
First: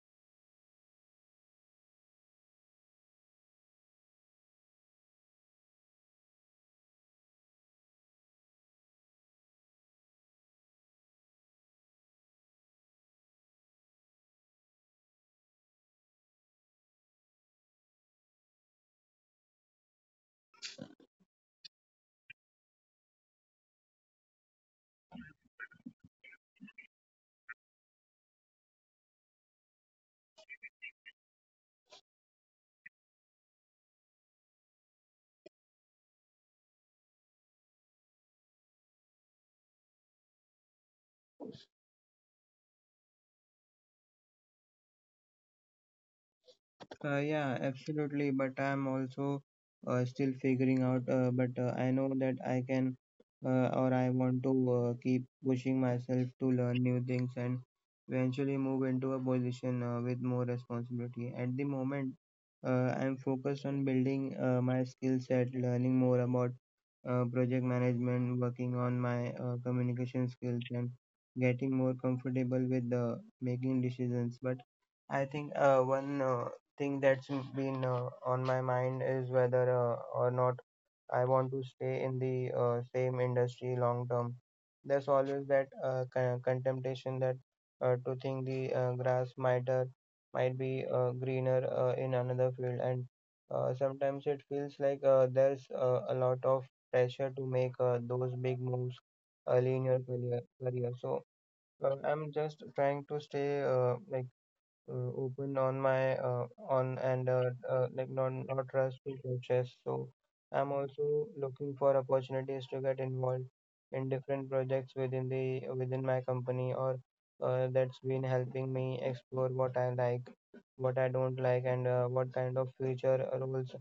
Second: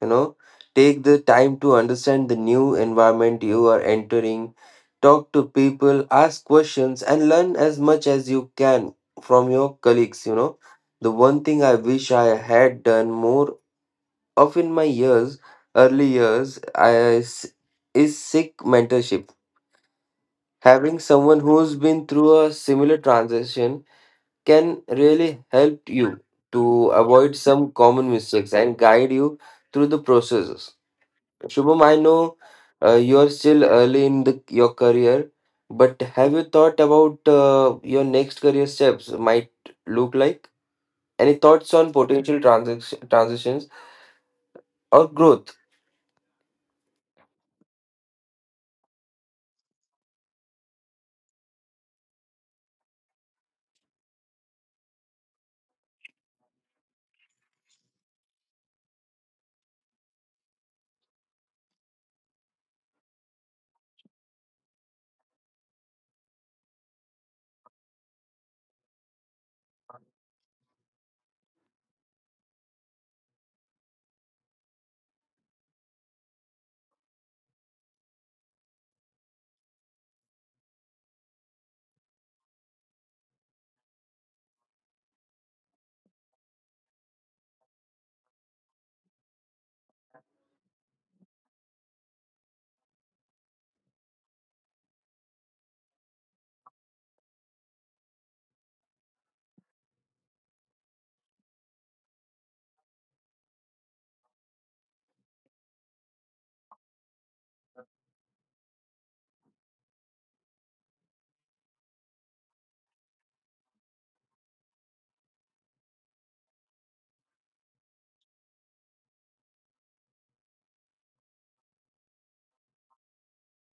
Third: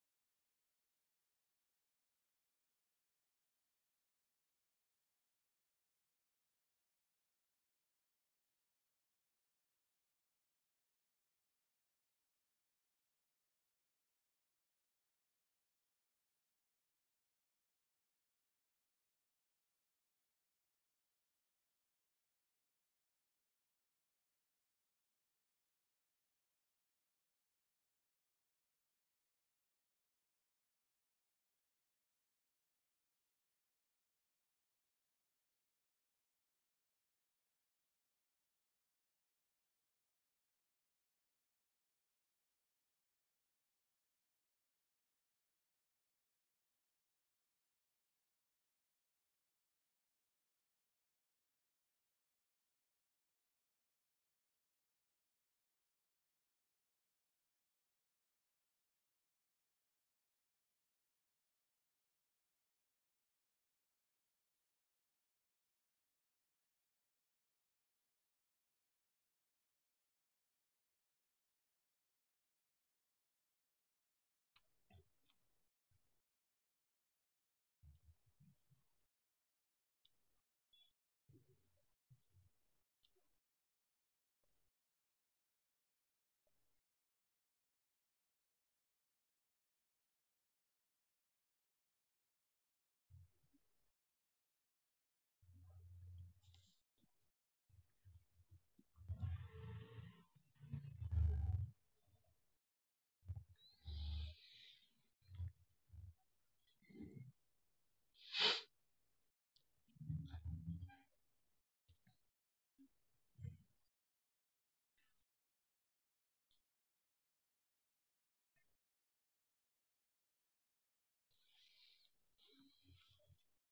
Speaker 2: You know, take the time to understand the new environment you are entering, talk to people, ask questions, and learn as much as you can from your colleagues. You know, the one thing I wish I had done more of in my years early years, is seek mentorship. Having someone who's been through a similar transition can really help you to avoid some common mistakes and guide you through the processes. Shubham, I know you're still early in the, your career, but have you thought about your next career steps might look like? Any thoughts on potential transitions or growth?
Speaker 3: Yeah, absolutely. But I'm also still figuring out. But I know that I can or I want to keep pushing myself to learn new things and eventually move into a position with more responsibility. At the moment, I'm focused on building my skill set, learning more about project management, working on my communication skills, and getting more comfortable with making decisions. But I think one thing that's been on my mind is whether or not I want to stay in the same industry long term. There's always that contemplation that to think the grass might be greener in another field, and sometimes it feels like there's a lot of pressure to make those big moves early in your career. So I'm just trying to stay like open on my on and like not trust to purchase. So I'm also looking for opportunities to get involved in different projects within my company or that's been helping me explore what I like, what I don't like, and what kind of future roles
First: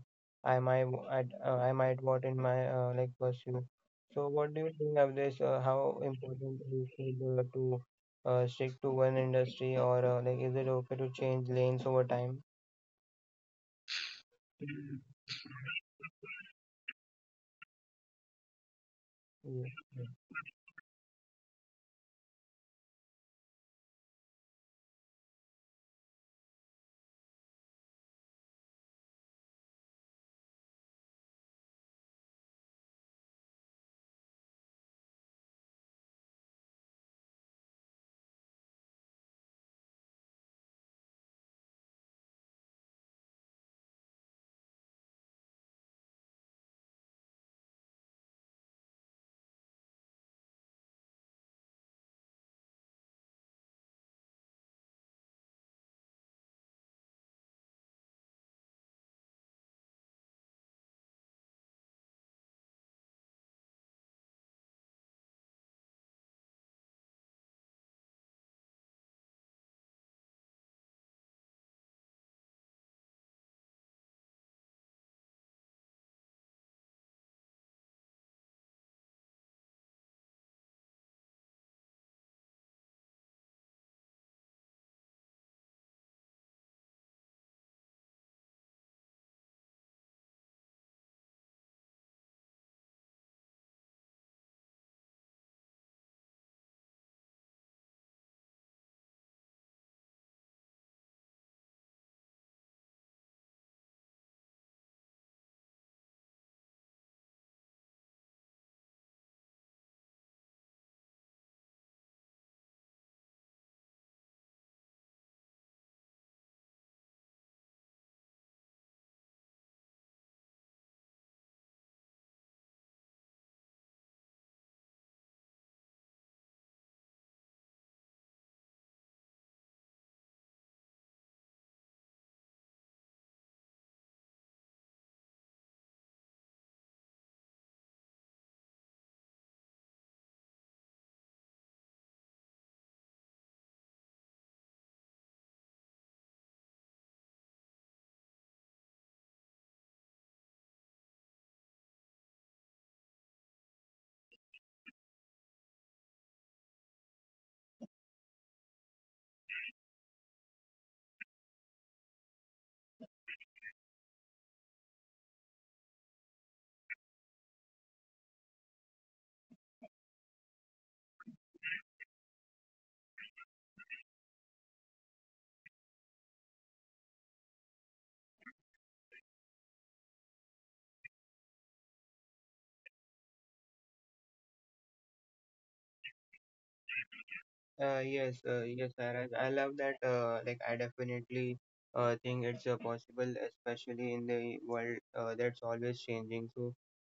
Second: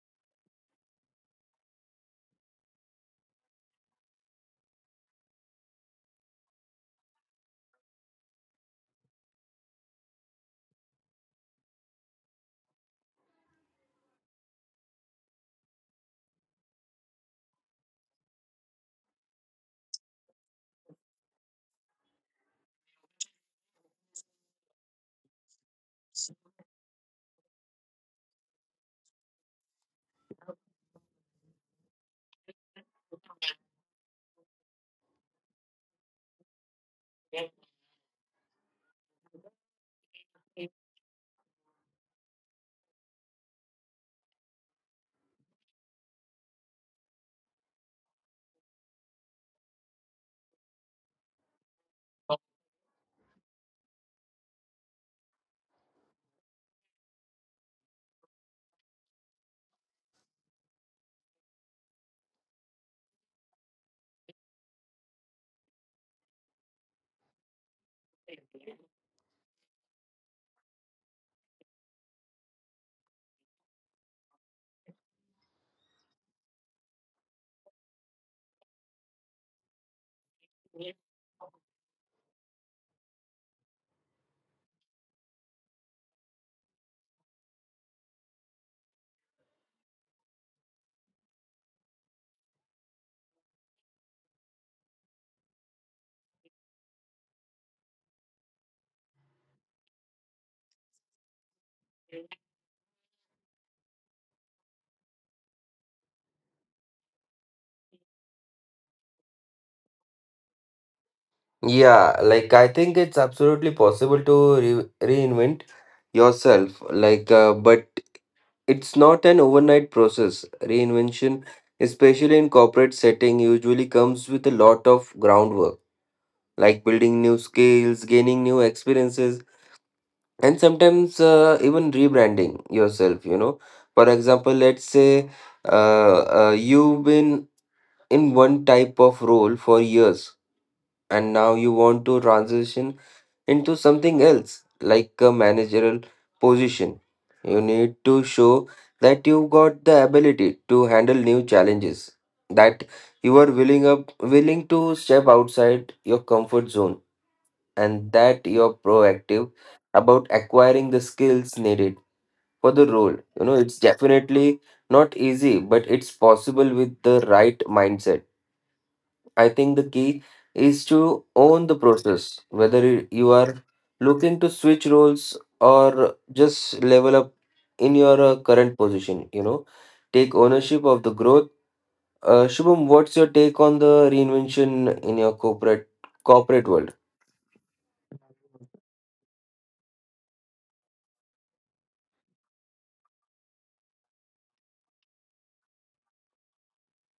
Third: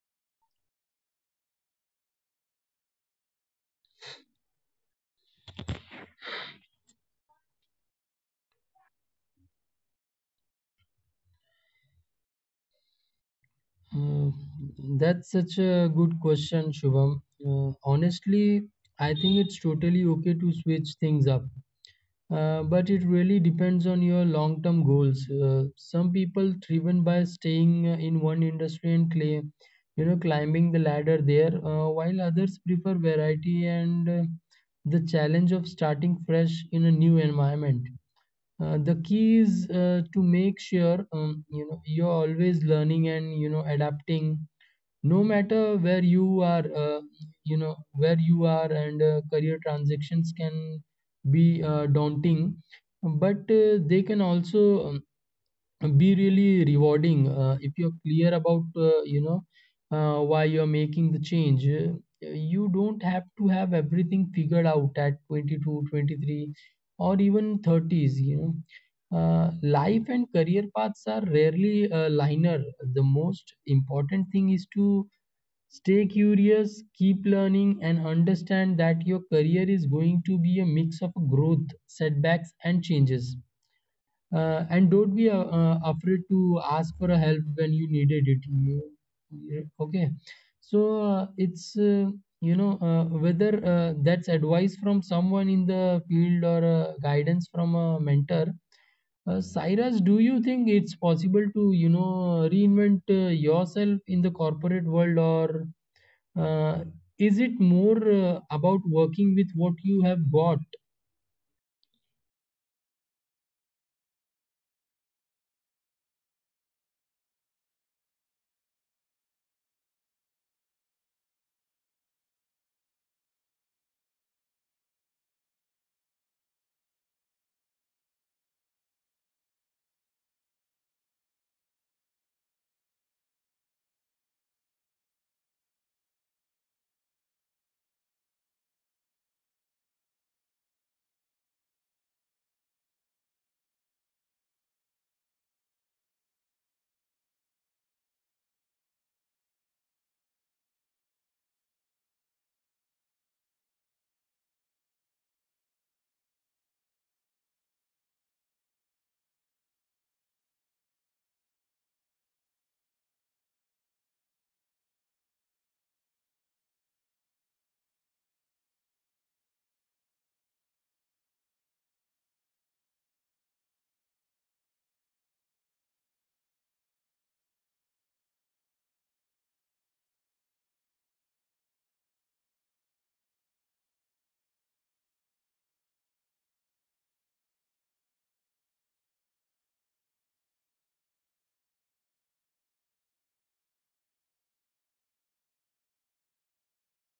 Speaker 3: I might w- I might want in my like pursue. So what do you think of this? How important is it to stick to one industry or like is it okay to change lanes over time?
Speaker 1: Uh, that's such a good question, Shubham. Honestly, I think it's totally
Speaker 3: Yeah.
Speaker 1: okay to switch things up. But it really depends on your long term goals. Some people driven by staying in one industry and claim, climbing the ladder there, while others prefer variety and the challenge of starting fresh in a new environment. The key is to make sure you're always learning and adapting no matter where you are where you are. And career transactions can be daunting, but they can also be really rewarding if you're clear about why you're making the change. You don't have to have everything figured out at 22 23 or even 30s. Life and career paths are rarely linear. The most important thing is to stay curious, keep learning, and understand that your career is going to be a mix of growth, setbacks, and changes. And don't be afraid to ask for a help when you needed it. Okay. So it's you know whether that's advice from someone in the field or guidance from a mentor. Cyrus, do you think it's possible to reinvent yourself in the corporate world, or uh, is it more about working with what you have got?
Speaker 2: Yeah, like I think it's absolutely possible to reinvent yourself, but it's not an overnight process. Reinvention, especially in corporate setting, usually comes with a lot of groundwork, like building new skills, gaining new experiences, and sometimes even rebranding yourself. You know, for example, let's say you've been in one type of role for years, and now you want to transition into something else, like a managerial position. You need to show that you've got the ability to handle new challenges, that you are willing to step outside your comfort zone, and that you're proactive about acquiring the skills needed for the role. You know, it's definitely not easy, but it's possible with the right mindset. I think the key is to own the process, whether you are looking to switch roles or just level up in your current position. You know, take ownership of the growth. Shubham, what's your take on the reinvention in your corporate world?
Speaker 3: Yes, Sairaj. I love that. I definitely think it's possible, especially in the world that's always changing. So,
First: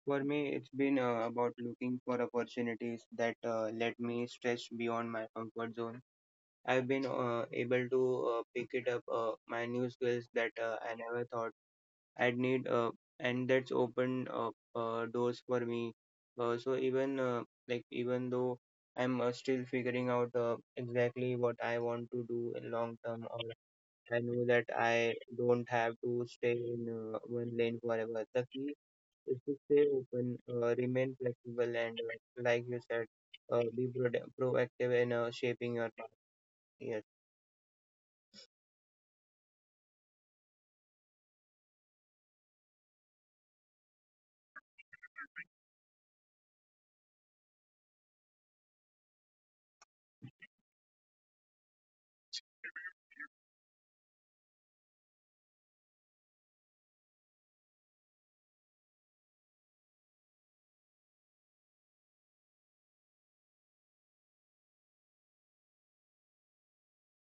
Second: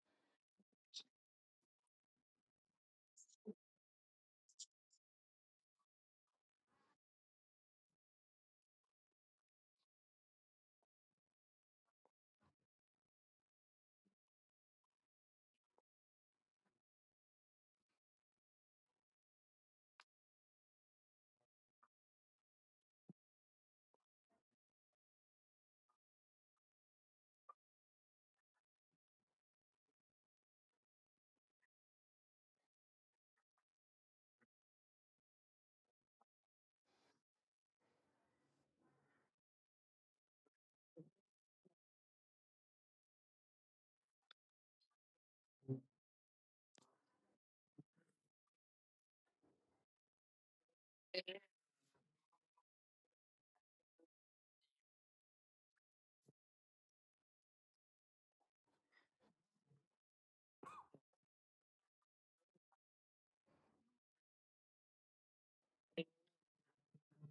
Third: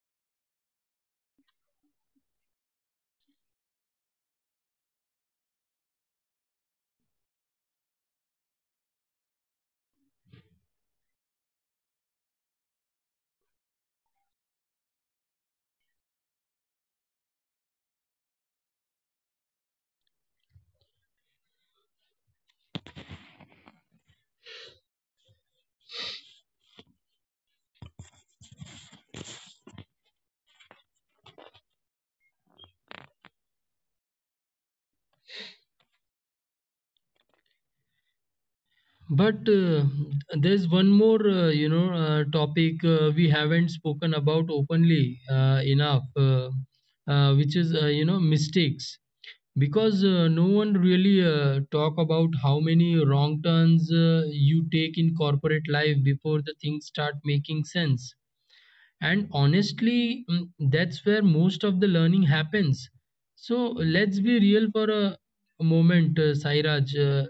Speaker 3: for me, it's been about looking for opportunities that let me stretch beyond my comfort zone. I've been able to pick it up my new skills that I never thought I'd need, and that's opened doors for me. Uh, so even uh, Even though I'm still figuring out exactly what I want to do in long term, or I know that I don't have to stay in one lane forever. The key is to stay open, remain flexible, and like you said, be pro- proactive in shaping your path. Yes.
Speaker 1: But there's one more, topic we haven't spoken about openly enough, which is, mistakes. Because no one really talk about how many wrong turns you take in corporate life before the things start making sense. And honestly, that's where most of the learning happens. So let's be real for a moment, Sairaj. Uh,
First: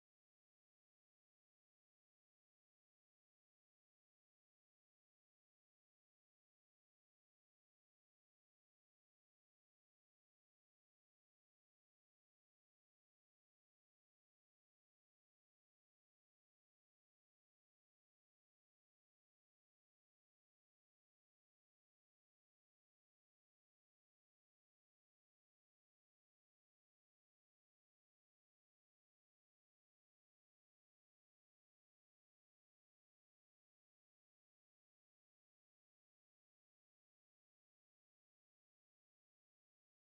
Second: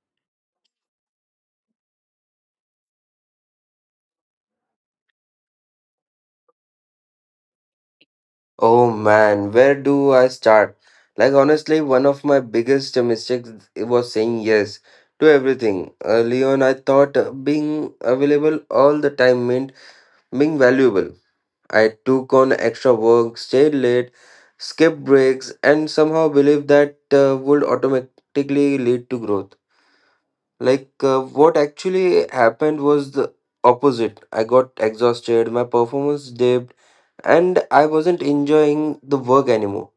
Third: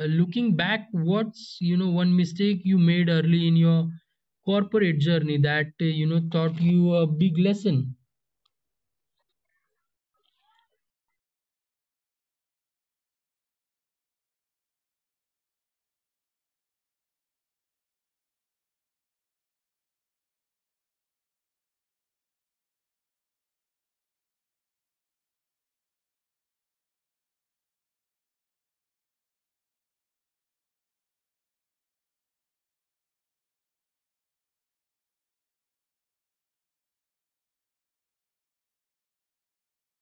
Speaker 1: uh, Looking back, what's one mistake you made early in your corporate journey that taught you a big lesson?
Speaker 2: Oh man, where do I start? Like honestly, one of my biggest mistakes was saying yes to everything. Early on, I thought being available all the time meant being valuable. I took on extra work, stayed late, skipped breaks, and somehow believed that would automatically lead to growth. What actually happened was the opposite. I got exhausted, my performance dipped, and I wasn't enjoying the work anymore.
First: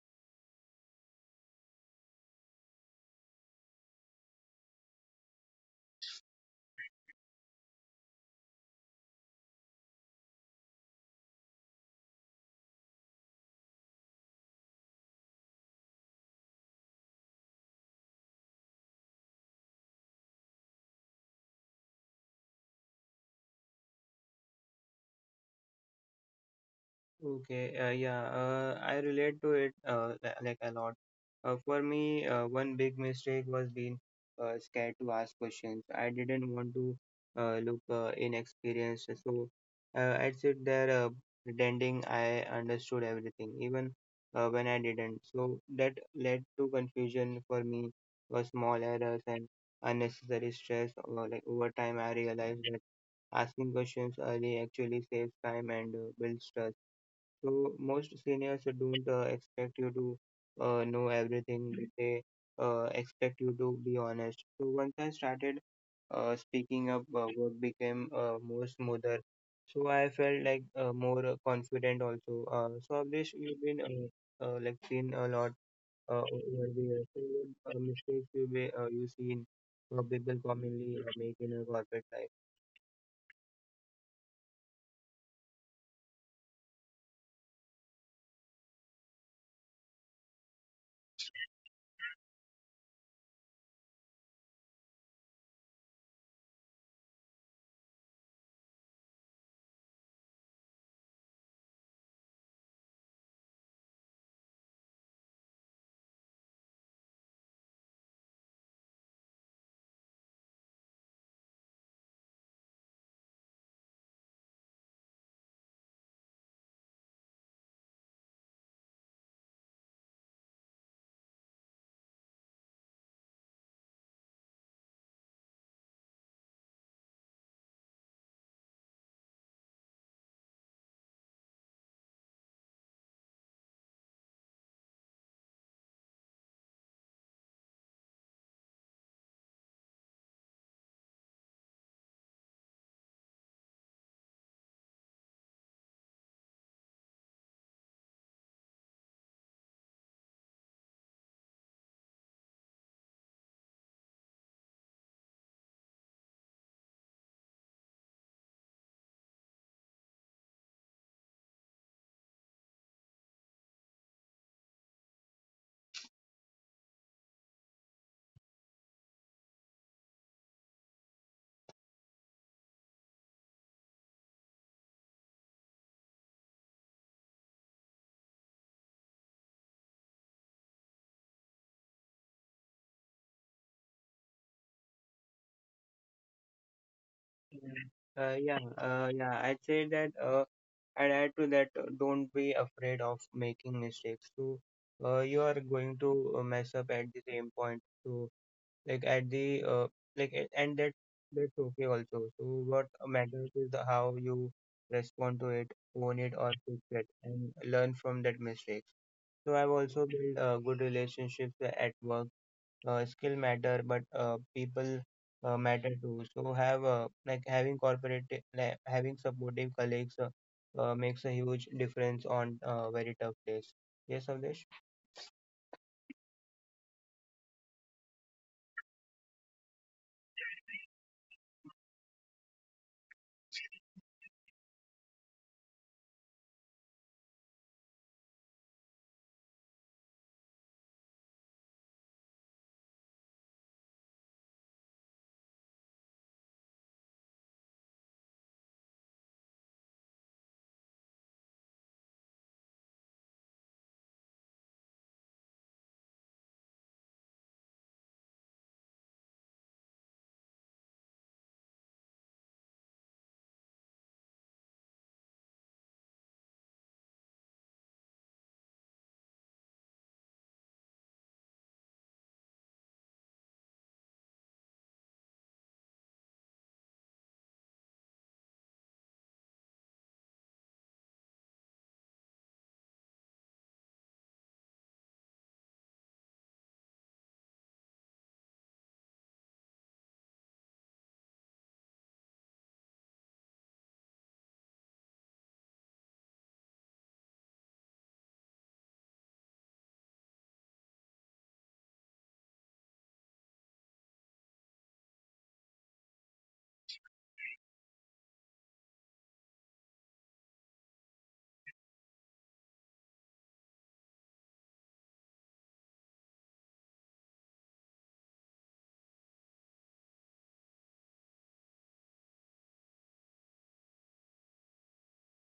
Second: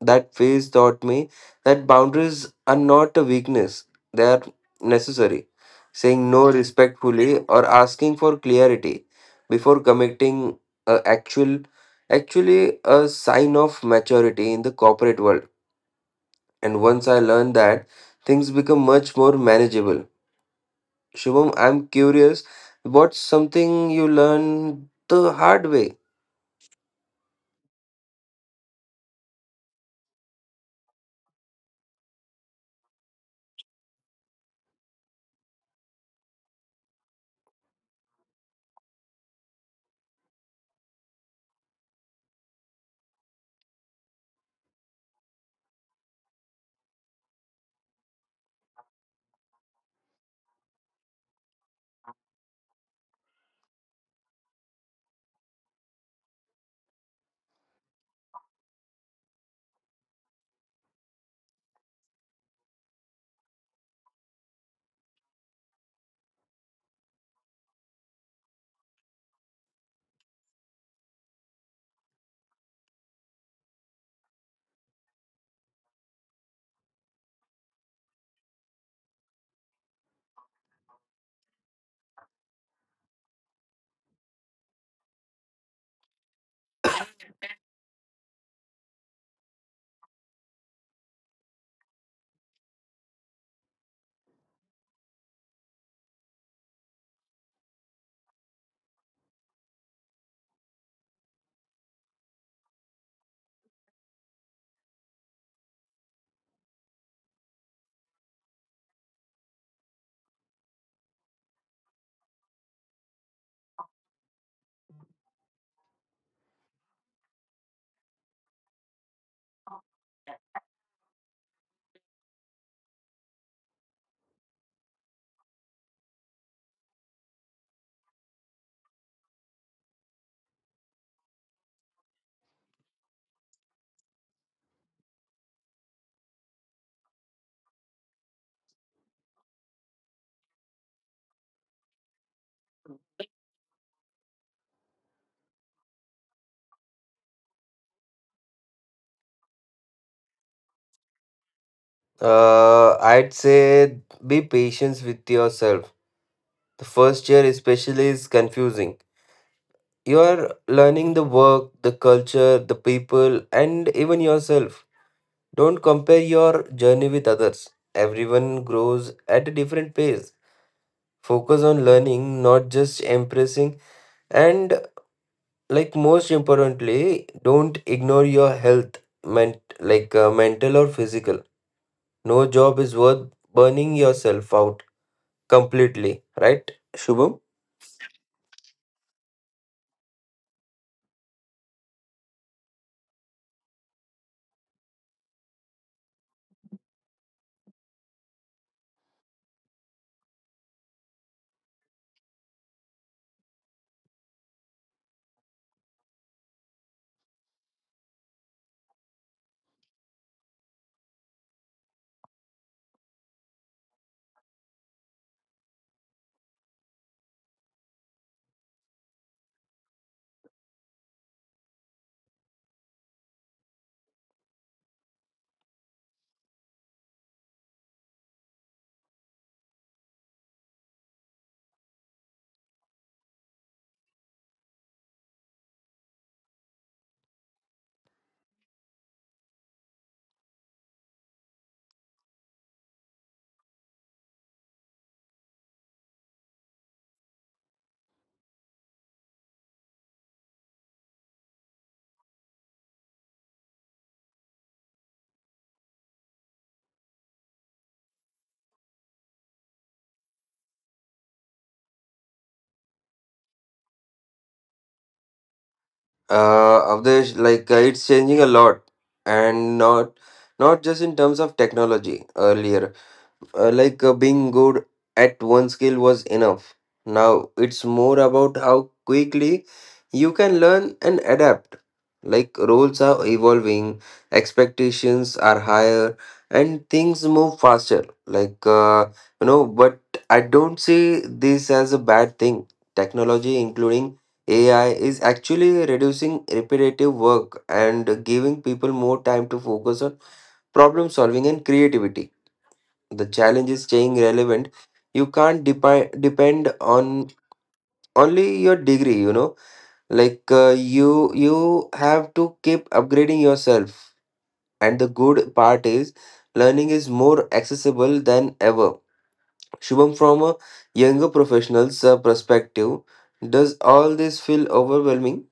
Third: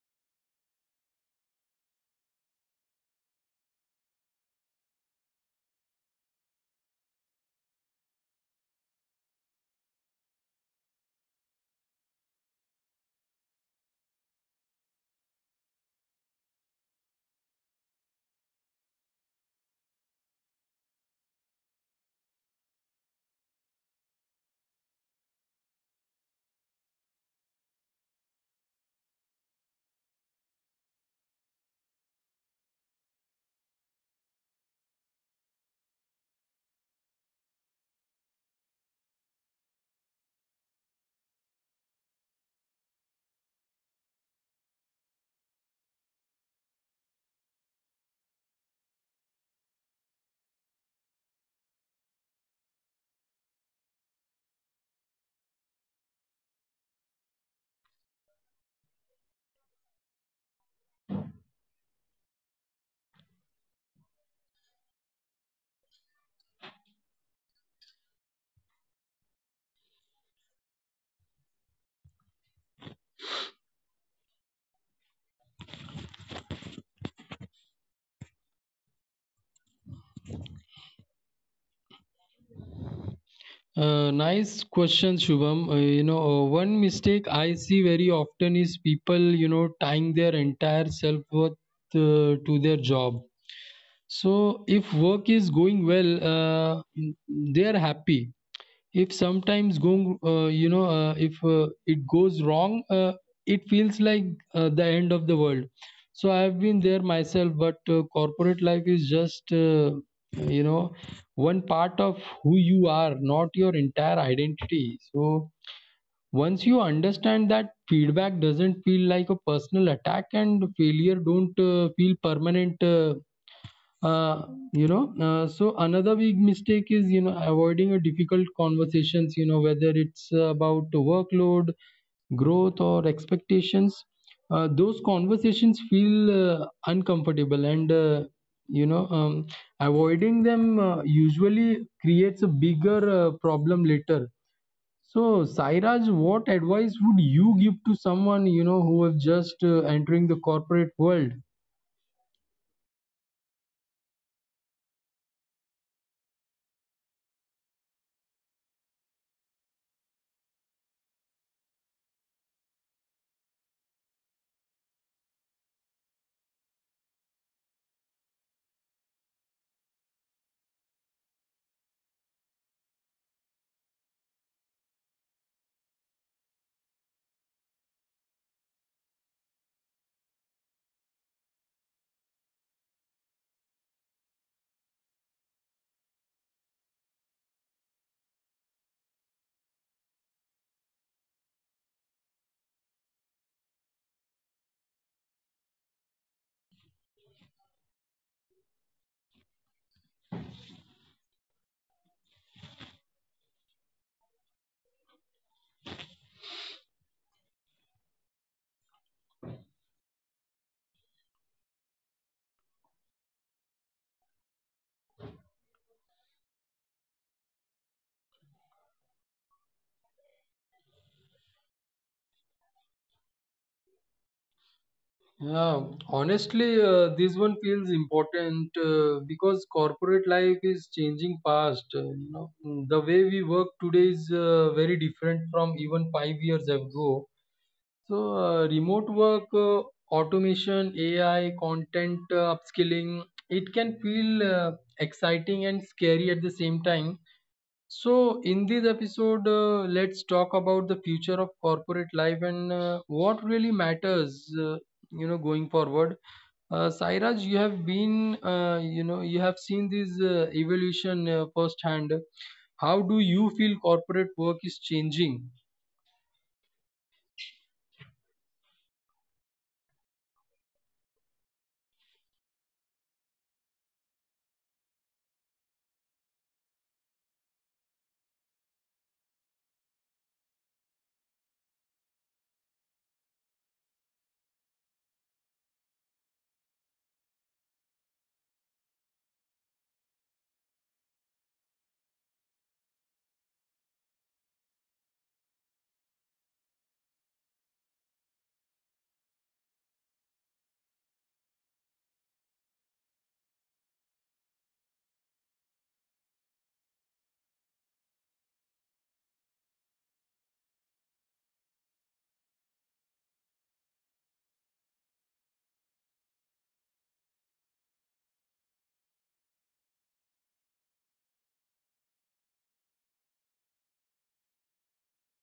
Speaker 2: That phase taught me that boundaries are not a weakness, they are necessary. Saying no respectfully or asking for clarity before committing a actual actually a sign of maturity in the corporate world. And once I learned that, things become much more manageable. Shubham, I'm curious, what's something you learned the hard way?
Speaker 3: Okay, yeah, I relate to it li- like a lot. For me, one big mistake was being scared to ask questions. I didn't want to look inexperienced, so I'd sit there pretending I understood everything, even when I didn't. So that led to confusion for me, for small errors and unnecessary stress. Over time, I realized that asking questions early actually saves time and builds trust, so most seniors don't expect you to know everything. They expect you to be honest. So once I started speaking up, work became more smoother. So I felt like more confident also. So, Abdesh, you've been seen a lot over the years. So what mistakes you seen people commonly make in a corporate life?
Speaker 1: Nice question, Shubham. One mistake I see very often is people, tying their entire self worth to their job. So if work is going well, they are happy. If sometimes going, if it goes wrong, it feels like the end of the world. So I have been there myself, but corporate life is just, you know, one part of who you are, not your entire identity. So once you understand that feedback doesn't feel like a personal attack and failure don't feel permanent. Uh, so another big mistake is avoiding a difficult conversations, whether it's about the workload, growth, or expectations. Those conversations feel uncomfortable, and you know um, avoiding them usually creates a bigger problem later. So Sairaj, what advice would you give to someone who is just entering the corporate world?
Speaker 2: I'd say be patient with yourself. The first year, especially, is confusing. You are learning the work, the culture, the people, and even yourself. Don't compare your journey with others. Everyone grows at a different pace. Focus on learning, not just impressing. And, like, most importantly, don't ignore your health, mental or physical. No job is worth burning yourself out completely, right, Shubham?
Speaker 3: Yeah, I'd say that. I'd add to that, don't be afraid of making mistakes. So you are going to mess up at the same point. So like at the like a- and that that's okay also. So what matters is the how you respond to it, own it or fix it, and learn from that mistake. So I've also built good relationships at work, skill matter but people matter too, so have like having corporate like having supportive colleagues makes a huge difference on very tough days. Yes, Avdesh.
Speaker 1: Yeah, honestly, this one feels important because corporate life is changing fast. The way we work today is very different from even 5 years ago. So, remote work, automation, AI, content upskilling, it can feel exciting and scary at the same time. So, in this episode, let's talk about the future of corporate life and what really matters, going forward. Sairaj, you have been, you have seen this evolution firsthand. How do you feel corporate work is changing?
Speaker 2: Avdesh, it's changing a lot, and not just in terms of technology. Earlier, being good at one skill was enough. Now it's more about how quickly you can learn and adapt. Like roles are evolving, expectations are higher, and things move faster. But I don't see this as a bad thing. Technology, including AI, is actually reducing repetitive work and giving people more time to focus on problem solving and creativity. The challenge is staying relevant. You can't depend on only your degree, you know. You have to keep upgrading yourself. And the good part is learning is more accessible than ever. Shubham, from a younger professional's perspective, does all this feel overwhelming?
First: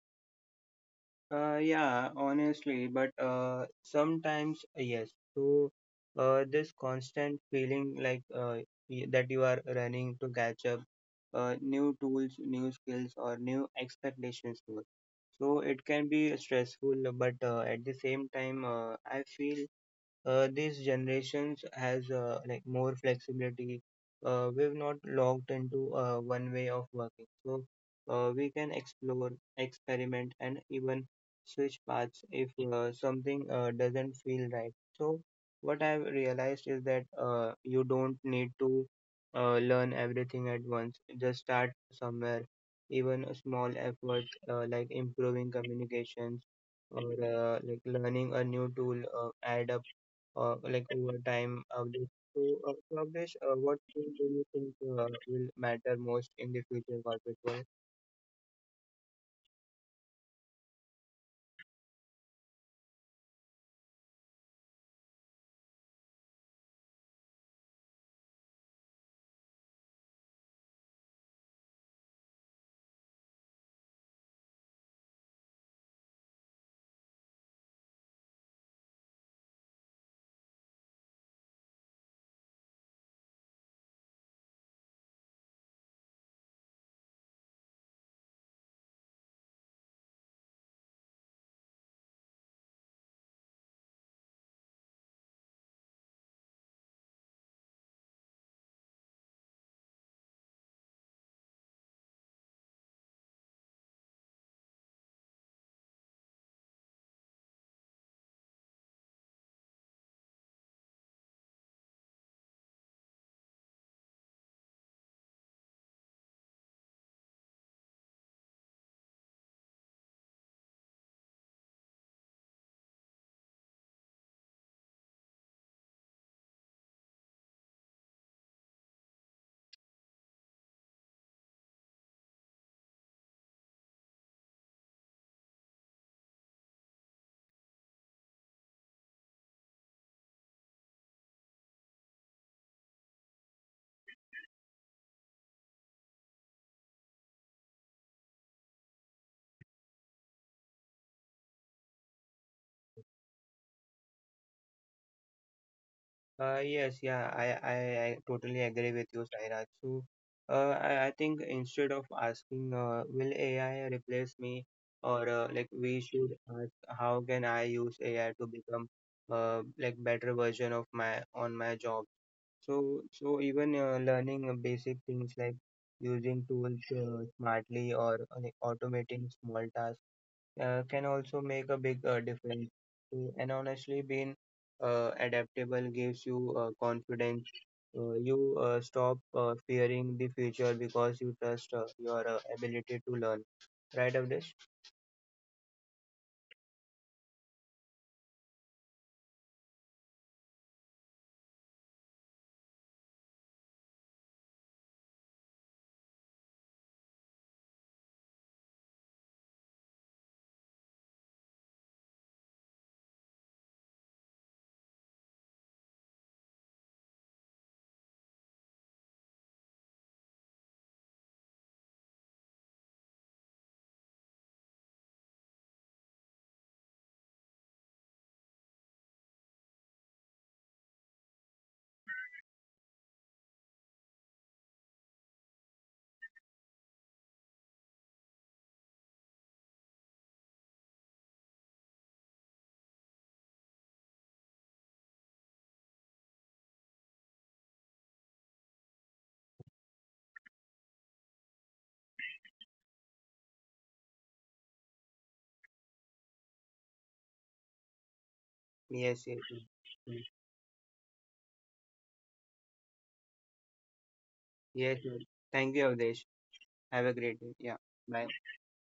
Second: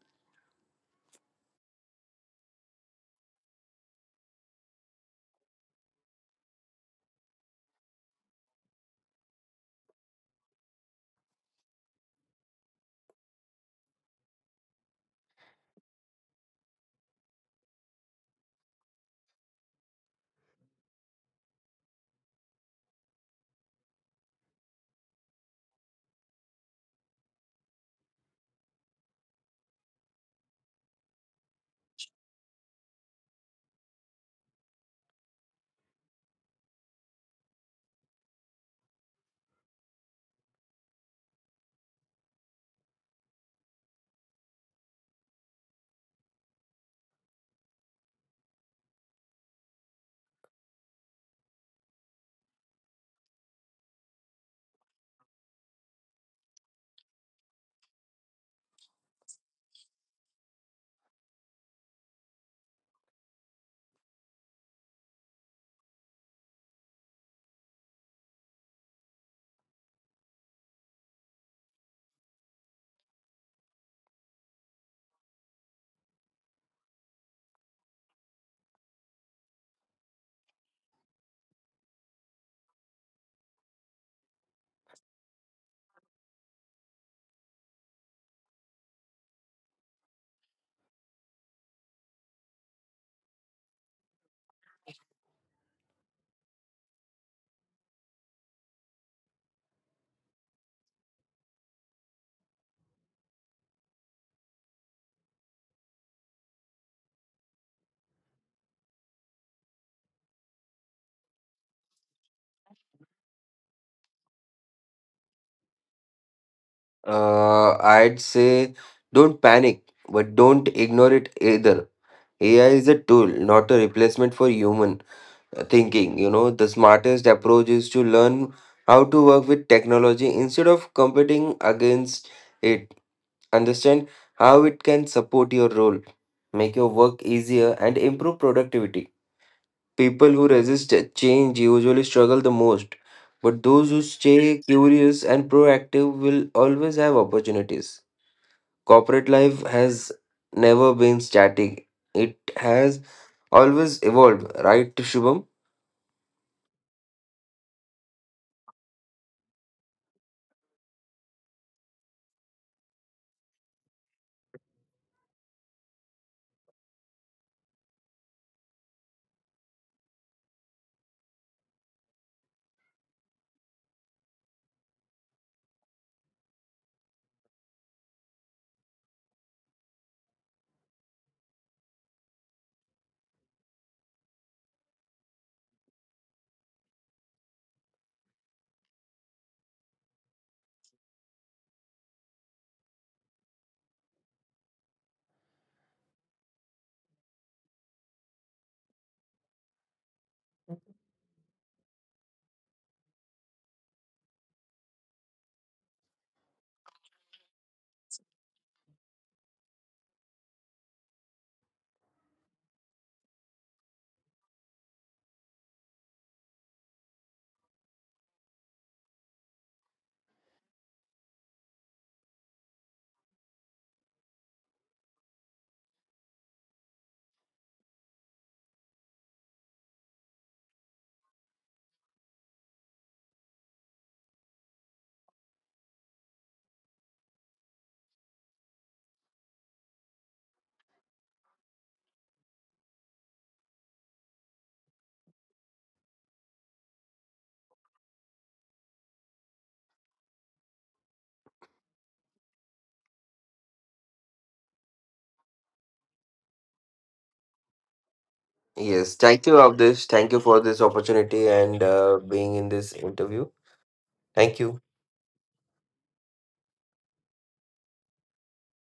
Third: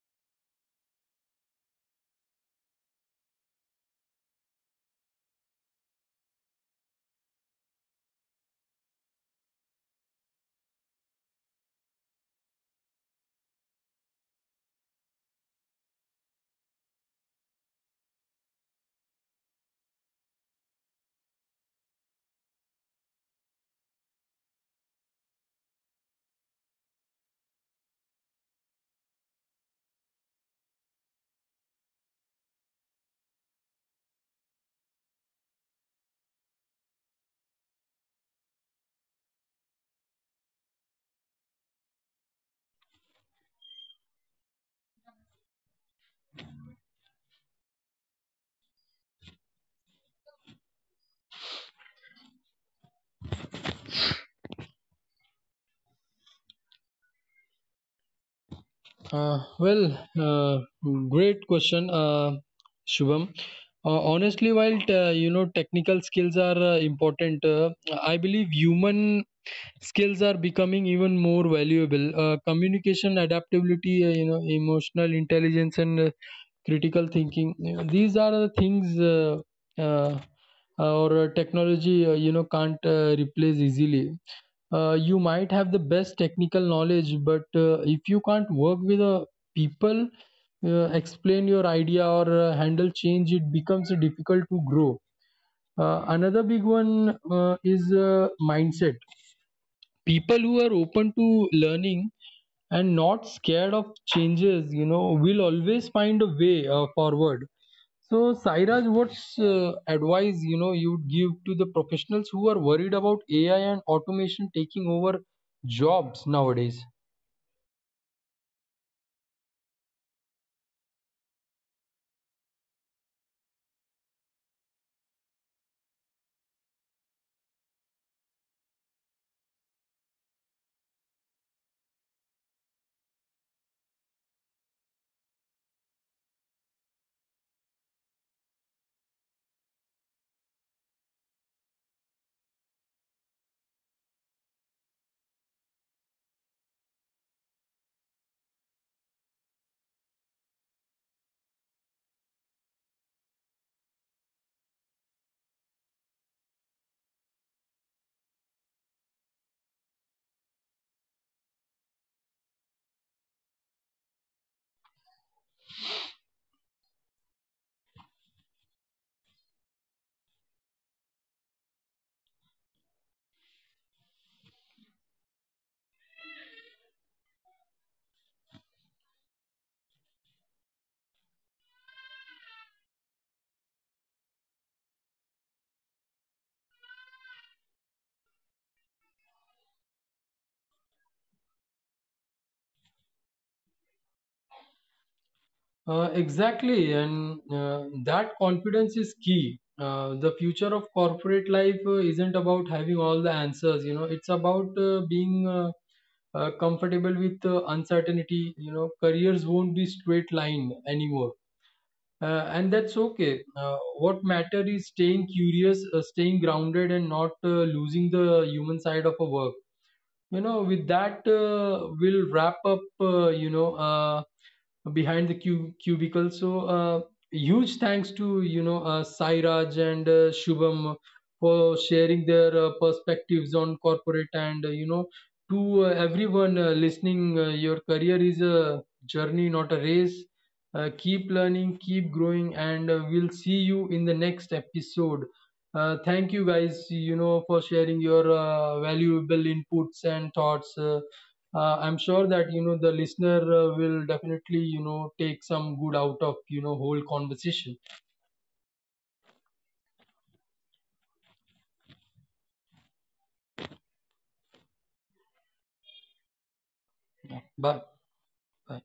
Speaker 3: Yeah, Honestly, but sometimes yes. So this constant feeling like that you are running to catch up, new tools, new skills, or new expectations too. So it can be stressful, but at the same time, I feel these generations has more flexibility. We've not locked into one way of working, so we can explore, experiment, and even switch paths if something doesn't feel right. So what I've realized is that you don't need to learn everything at once. Just start somewhere. Even a small effort improving communications or learning a new tool add up over time. Just to accomplish what thing do you think will matter most in the future corporate world?
Speaker 1: Uh, well, uh, Great question, Shubham. Honestly, while technical skills are important, I believe human skills are becoming even more valuable. Communication, adaptability, emotional intelligence, and critical thinking. These are the things uh, our technology, can't replace easily. You might have the best technical knowledge, but if you can't work with people, explain your idea or handle change, it becomes difficult to grow. Another big one is mindset. People who are open to learning and not scared of changes, will always find a way forward. So, Sairaj, what's advice you'd give to the professionals who are worried about AI and automation taking over jobs nowadays?
Speaker 2: I'd say don't panic, but don't ignore it either. AI is a tool, not a replacement for human thinking. You know, the smartest approach is to learn how to work with technology instead of competing against it. Understand how it can support your role, make your work easier, and improve productivity. People who resist change usually struggle the most, but those who stay curious and proactive will always have opportunities. Corporate life has never been static, it has always evolved, right, Shubham?
Speaker 3: Yes, yeah, I totally agree with you, Sairaj. So, I think instead of asking, will AI replace me, or we should ask, how can I use AI to become better version of my on my job? So even learning basic things like using tools smartly or automating small tasks can also make a big difference. Mm, and honestly, being adaptable gives you confidence. You stop fearing the future because you trust your ability to learn. Right, Avdesh?
Speaker 1: Exactly, and that confidence is key. The future of corporate life isn't about having all the answers. It's about being comfortable with uncertainty. Careers won't be straight line anymore. And that's okay. What matter is staying curious, staying grounded, and not losing the human side of a work. With that, we'll wrap up, behind the cubicle. So, huge thanks to, Sairaj and Shubham for sharing their perspectives on corporate, and, to everyone listening, your career is a journey, not a race. Keep learning, keep growing, and we'll see you in the next episode. Thank you guys, for sharing your valuable inputs and thoughts. I'm sure that, the listener will definitely, take some good out of, whole conversation.
Speaker 2: Yes,
Speaker 3: Yes, yes,
Speaker 2: thank you, of this.
Speaker 3: yes.
Speaker 2: Thank you for this opportunity and being in this interview. Thank you.
Speaker 3: Yes. Yes. Thank you, Avdesh. Have a
Speaker 1: Yeah.
Speaker 3: great day. Yeah.
Speaker 1: Bye.
Speaker 3: Bye.
Speaker 1: Bye.